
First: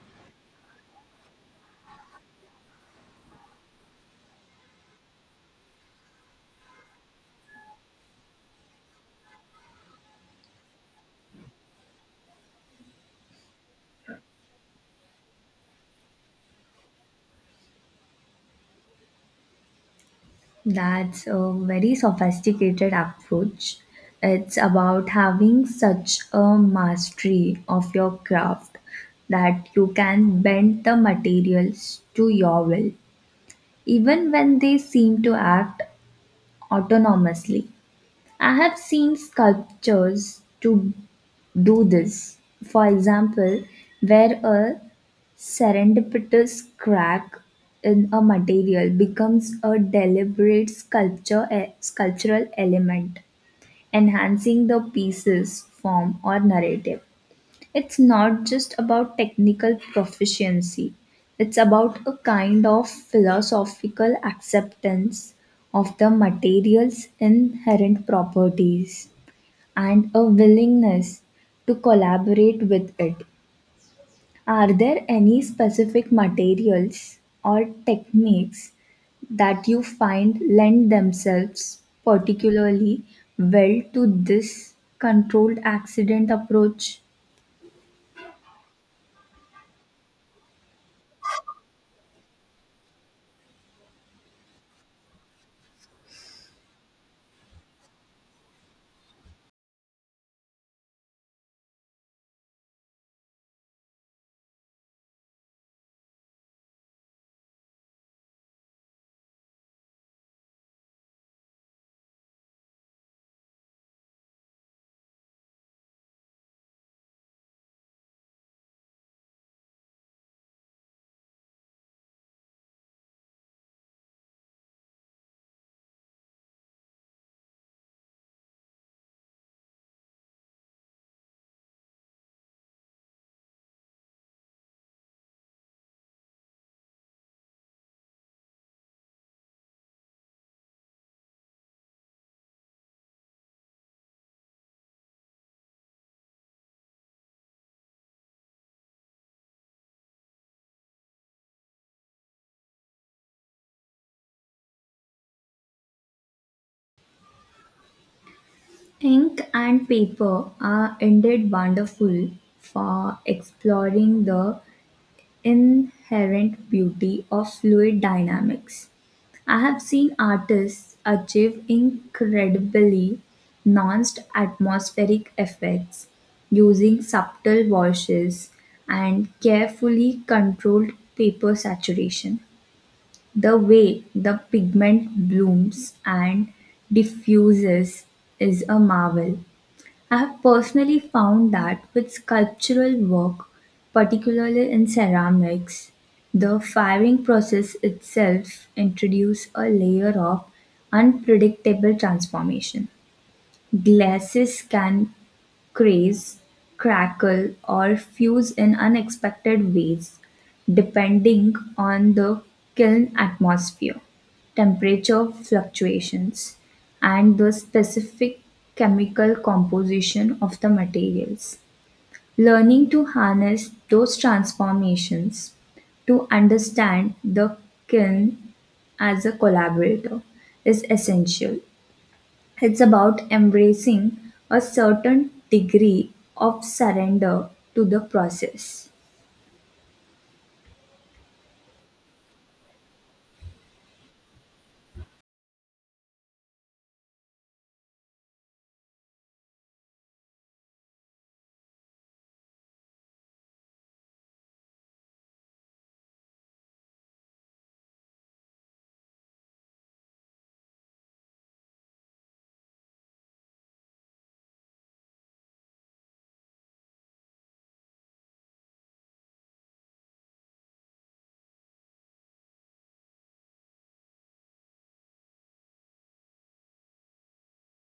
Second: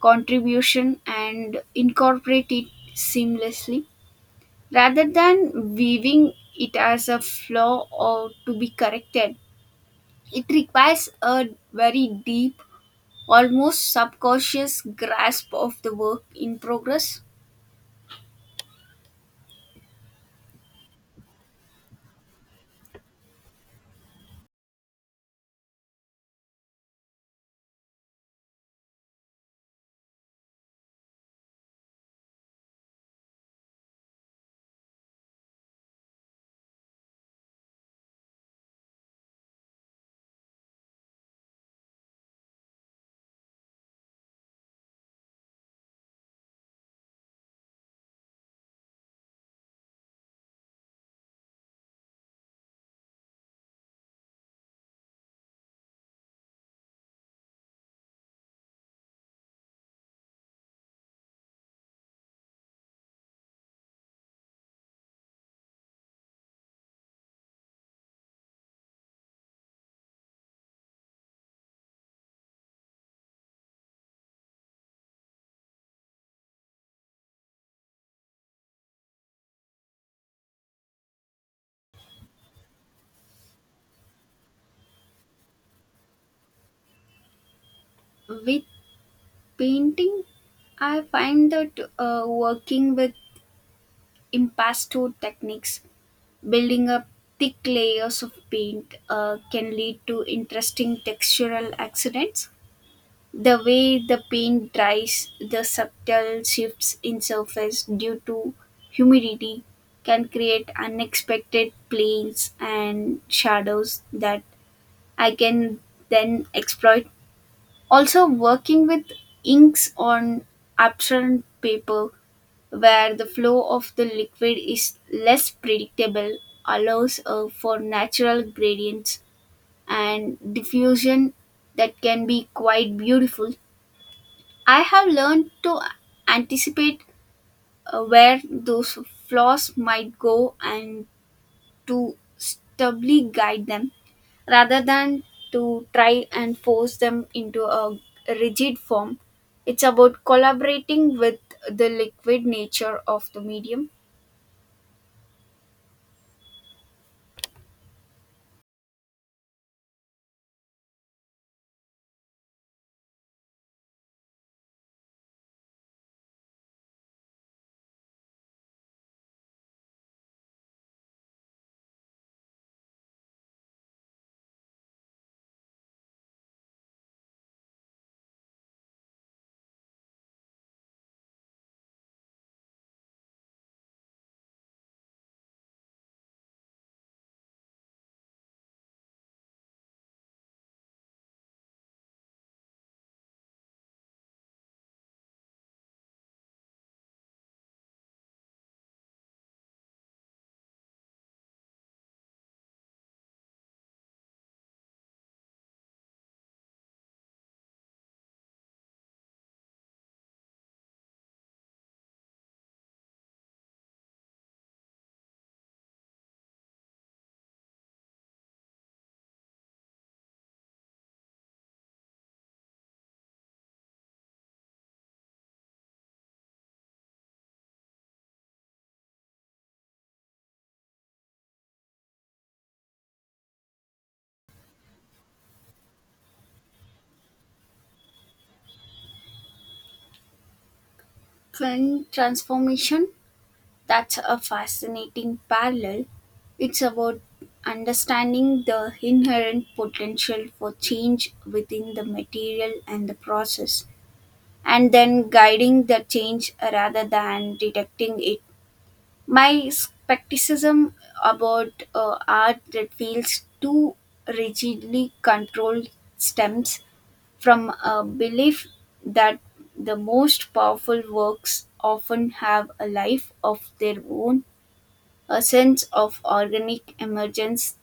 Speaker 1: contribution and incorporate it seamlessly rather than viewing it as a flaw or to be corrected. It requires a very deep, almost subconscious grasp of the work in progress.
Speaker 2: That's a very sophisticated approach. It's about having such a mastery of your craft that you can bend the materials to your will, even when they seem to act autonomously. I have seen sculptures to do this. For example, where a serendipitous crack in a material becomes a deliberate sculptural element enhancing the piece's form or narrative. It's not just about technical proficiency, it's about a kind of philosophical acceptance of the material's inherent properties and a willingness to collaborate with it. Are there any specific materials or techniques that you find lend themselves particularly well to this controlled accident approach?
Speaker 1: With painting, I find that working with impasto techniques, building up thick layers of paint, can lead to interesting textural accidents. The way the paint dries, the subtle shifts in surface due to humidity can create unexpected planes and shadows that I can then exploit. Also, working with inks on absorbent paper, where the flow of the liquid is less predictable, allows for natural gradients and diffusion that can be quite beautiful. I have learned to anticipate where those flaws might go and to stably guide them rather than to try and force them into a rigid form. It's about collaborating with the liquid nature of the medium.
Speaker 2: Ink and paper are indeed wonderful for exploring the inherent beauty of fluid dynamics. I have seen artists achieve incredibly nuanced atmospheric effects using subtle washes and carefully controlled paper saturation. The way the pigment blooms and diffuses is a marvel. I have personally found that with sculptural work, particularly in ceramics, the firing process itself introduces a layer of unpredictable transformation. Glasses can craze, crackle, or fuse in unexpected ways, depending on the kiln atmosphere, temperature fluctuations, and the specific chemical composition of the materials. Learning to harness those transformations, to understand the kiln as a collaborator, is essential. It's about embracing a certain degree of surrender to the process.
Speaker 1: Trend transformation, that's a fascinating parallel. It's about understanding the inherent potential for change within the material and the process, and then guiding the change rather than detecting it. My skepticism about art that feels too rigidly controlled stems from a belief that the most powerful works often have a life of their own, a sense of organic emergence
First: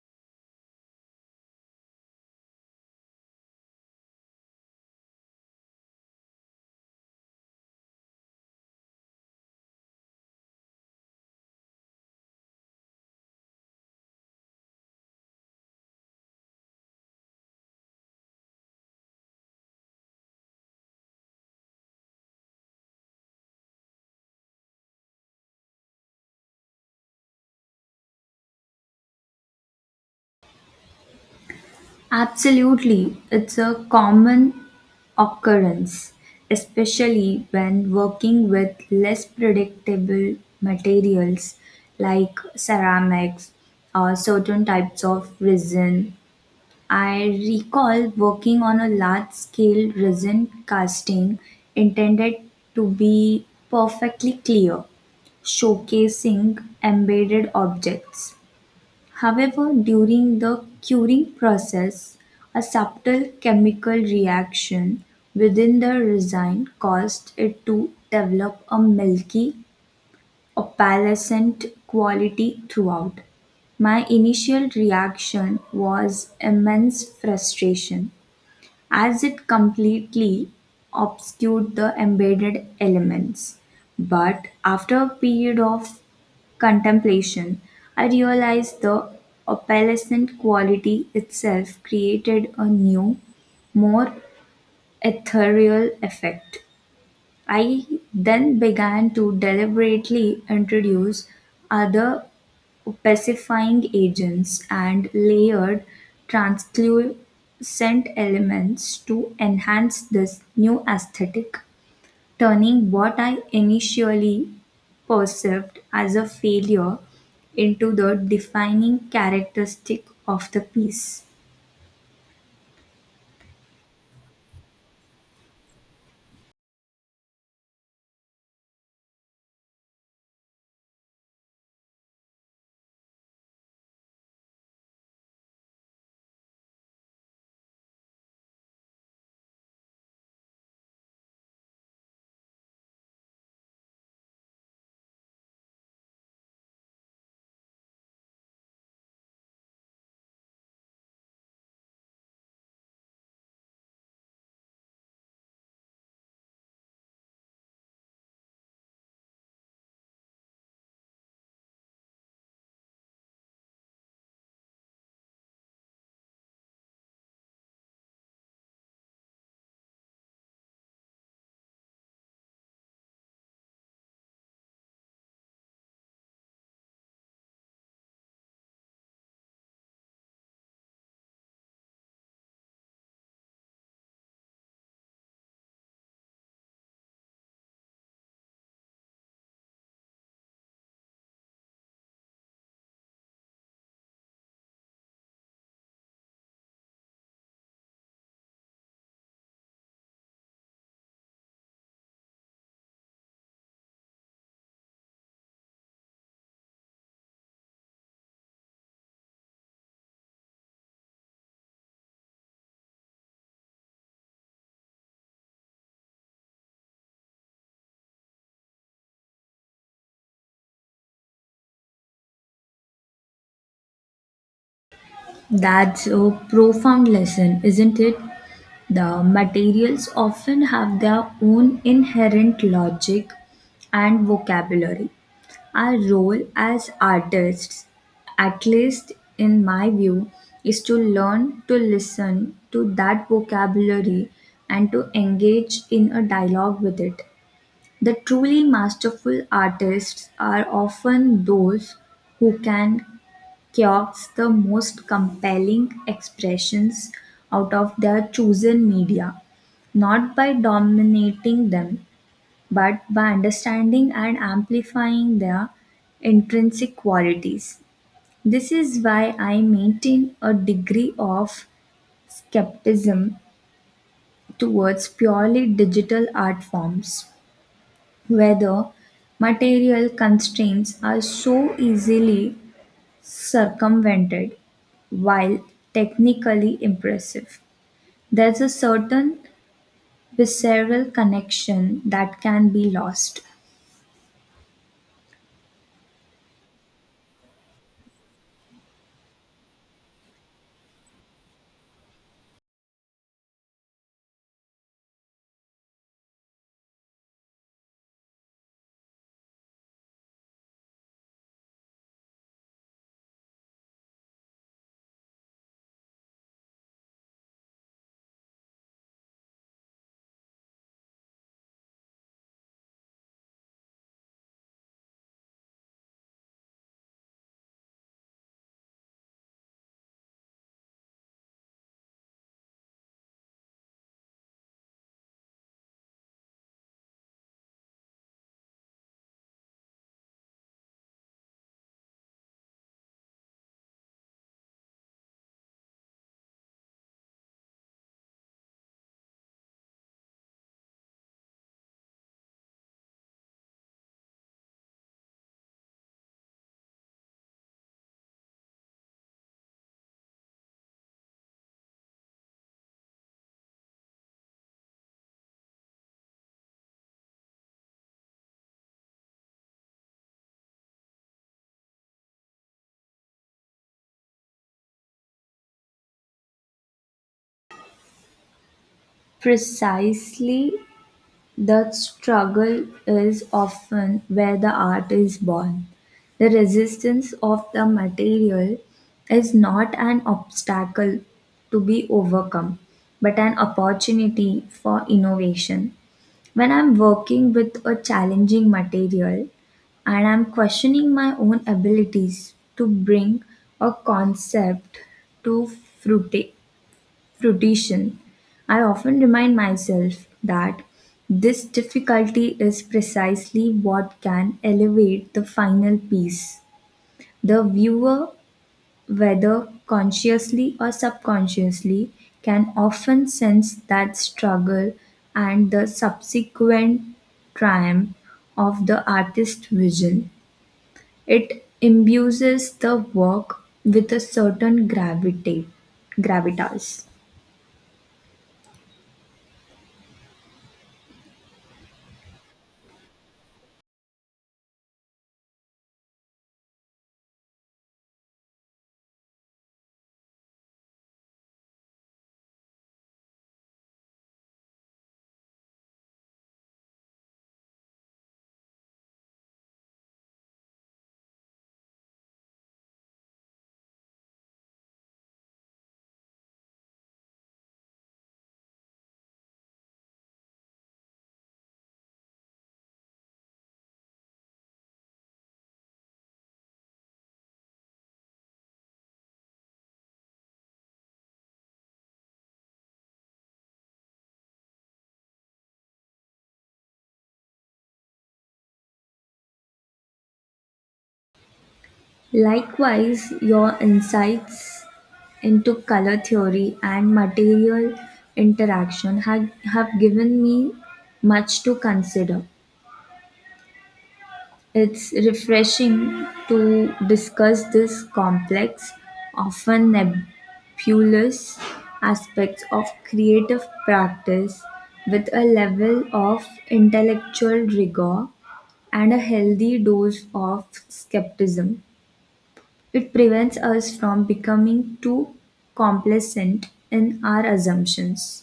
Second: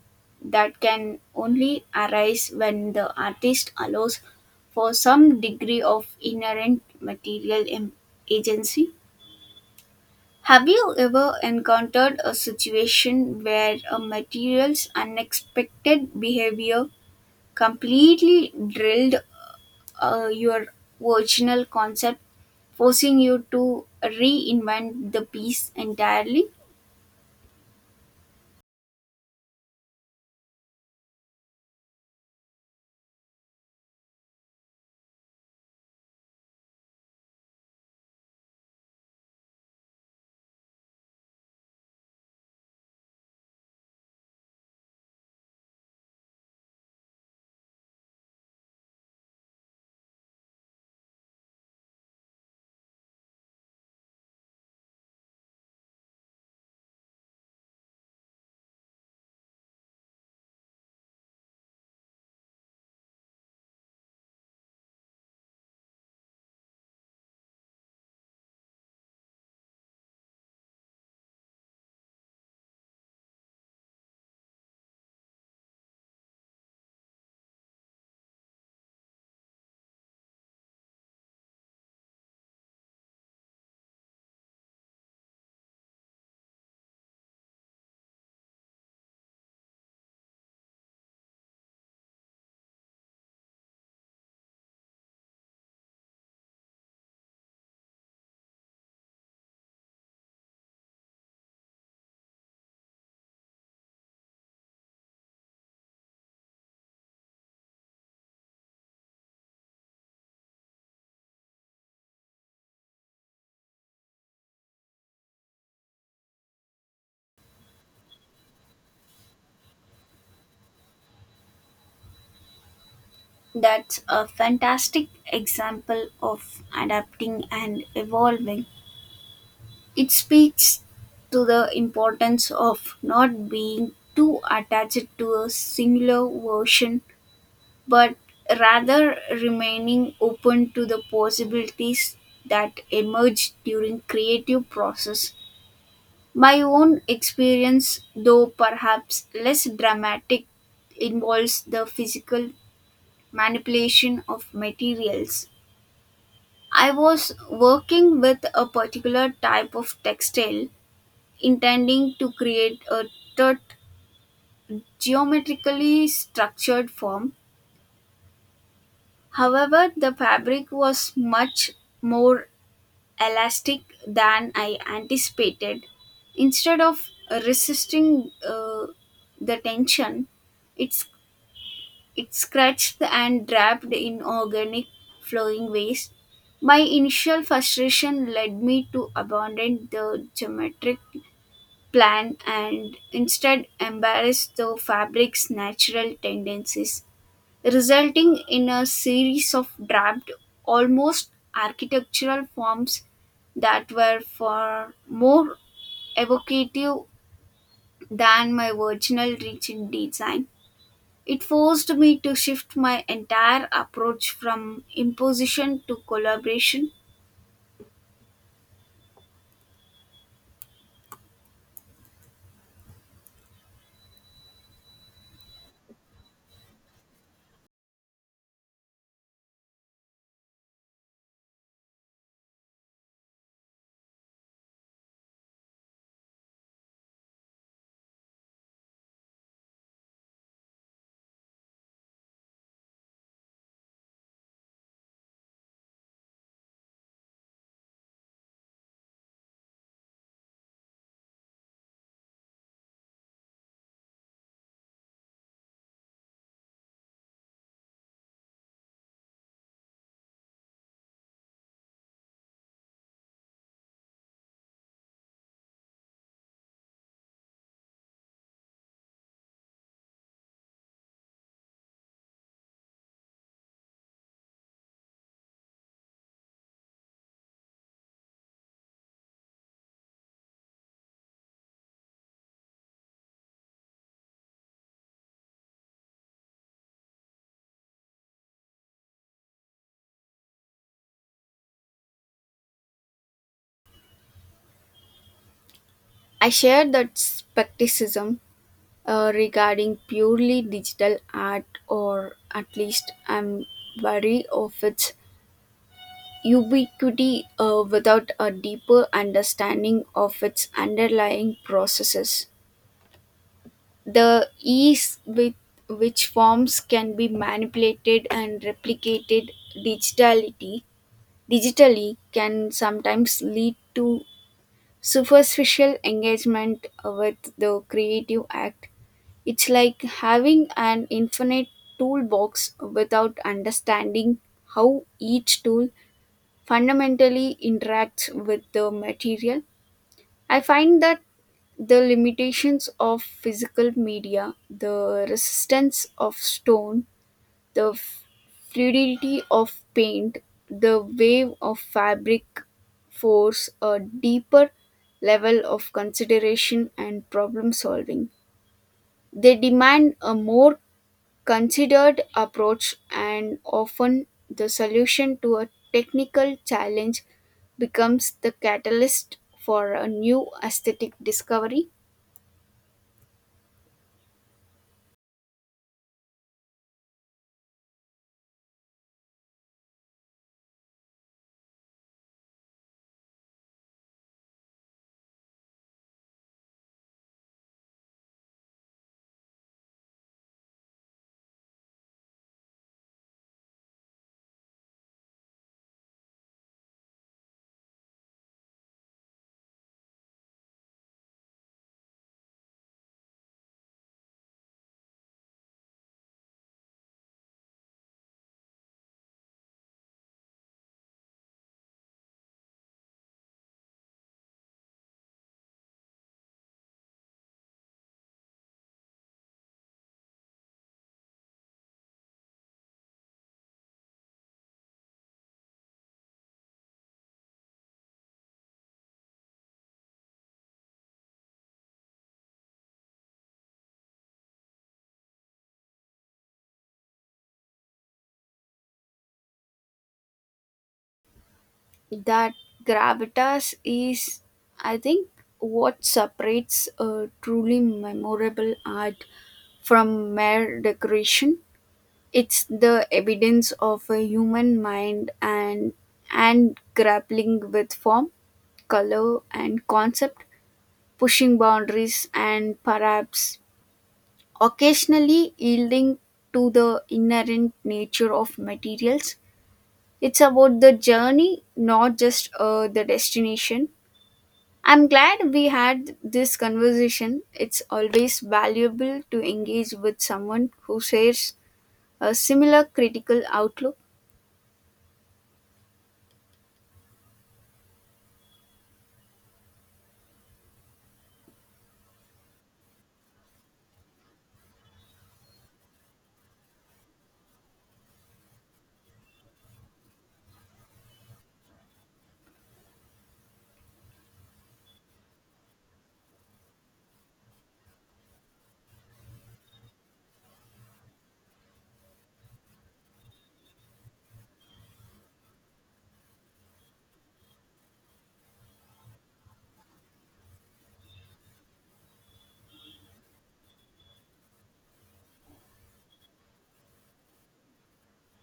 Speaker 1: that can only arise when the artist allows for some degree of inherent material agency. Have you ever encountered a situation where a material's unexpected behavior completely drilled your original concept, forcing you to reinvent the piece entirely?
Speaker 2: Absolutely, it's a common occurrence, especially when working with less predictable materials like ceramics or certain types of resin. I recall working on a large scale resin casting intended to be perfectly clear, showcasing embedded objects. However, during the curing process, a subtle chemical reaction within the resin caused it to develop a milky, opalescent quality throughout. My initial reaction was immense frustration as it completely obscured the embedded elements. But after a period of contemplation, I realized the opalescent quality itself created a new, more ethereal effect. I then began to deliberately introduce other pacifying agents and layered translucent elements to enhance this new aesthetic, turning what I initially perceived as a failure into the defining characteristic of the piece.
Speaker 1: That's a fantastic example of adapting and evolving. It speaks to the importance of not being too attached to a singular version but rather remaining open to the possibilities that emerge during creative process. My own experience, though perhaps less dramatic, involves the physical manipulation of materials. I was working with a particular type of textile intending to create a taut geometrically structured form. However, the fabric was much more elastic than I anticipated. Instead of resisting the tension, it's it scratched and wrapped in organic flowing ways. My initial frustration led me to abandon the geometric plan and instead embrace the fabric's natural tendencies, resulting in a series of draped, almost architectural forms that were far more evocative than my original reach in design. It forced me to shift my entire approach from imposition to collaboration.
Speaker 2: That's a profound lesson, isn't it? The materials often have their own inherent logic and vocabulary. Our role as artists, at least in my view, is to learn to listen to that vocabulary and to engage in a dialogue with it. The truly masterful artists are often those who can quotes the most compelling expressions out of their chosen media, not by dominating them, but by understanding and amplifying their intrinsic qualities. This is why I maintain a degree of skepticism towards purely digital art forms, whether material constraints are so easily circumvented, while technically impressive. There's a certain visceral connection that can be lost.
Speaker 1: I share that skepticism regarding purely digital art, or at least I'm wary of its ubiquity without a deeper understanding of its underlying processes. The ease with which forms can be manipulated and replicated digitality digitally can sometimes lead to superficial engagement with the creative act. It's like having an infinite toolbox without understanding how each tool fundamentally interacts with the material. I find that the limitations of physical media, the resistance of stone, the fluidity of paint, the wave of fabric force a deeper level of consideration and problem solving. They demand a more considered approach, and often the solution to a technical challenge becomes the catalyst for a new aesthetic discovery.
Speaker 2: Precisely. That struggle is often where the art is born. The resistance of the material is not an obstacle to be overcome, but an opportunity for innovation. When I'm working with a challenging material and I'm questioning my own abilities to bring a concept to fruition, rotation, I often remind myself that this difficulty is precisely what can elevate the final piece. The viewer, whether consciously or subconsciously, can often sense that struggle and the subsequent triumph of the artist's vision. It imbues the work with a certain gravitas.
Speaker 1: That gravitas is, I think, what separates a truly memorable art from mere decoration. It's the evidence of a human mind and grappling with form, color and concept, pushing boundaries and perhaps occasionally yielding to the inherent nature of materials. It's about the journey, not just the destination. I'm glad we had this conversation. It's always valuable to engage with someone who shares a similar critical outlook.
Speaker 2: Likewise, your insights into color theory and material interaction have given me much to consider. It's refreshing to discuss this complex, often nebulous aspects of creative practice with a level of intellectual rigor and a healthy dose of skepticism. It prevents us from becoming too complacent in our assumptions.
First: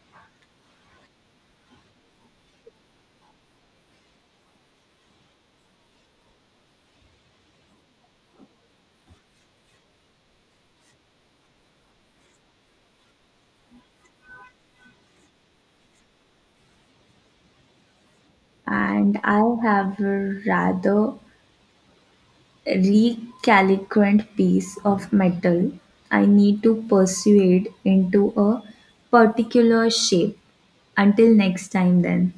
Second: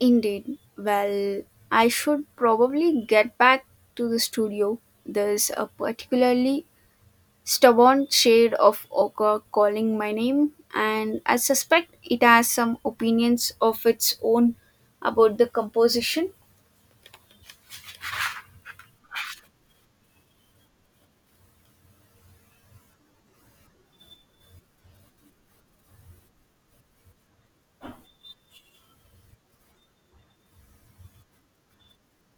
Speaker 1: Indeed. Well, I should probably get back to the studio. There's a particularly stubborn shade of ochre calling my name, and I suspect it has some opinions of its own about the composition.
Speaker 2: And I have a rather recalcitrant piece of metal I need to persuade into a particular shape. Until next time, then.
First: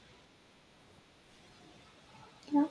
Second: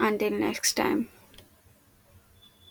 Speaker 1: Until next time.
Speaker 2: Yeah.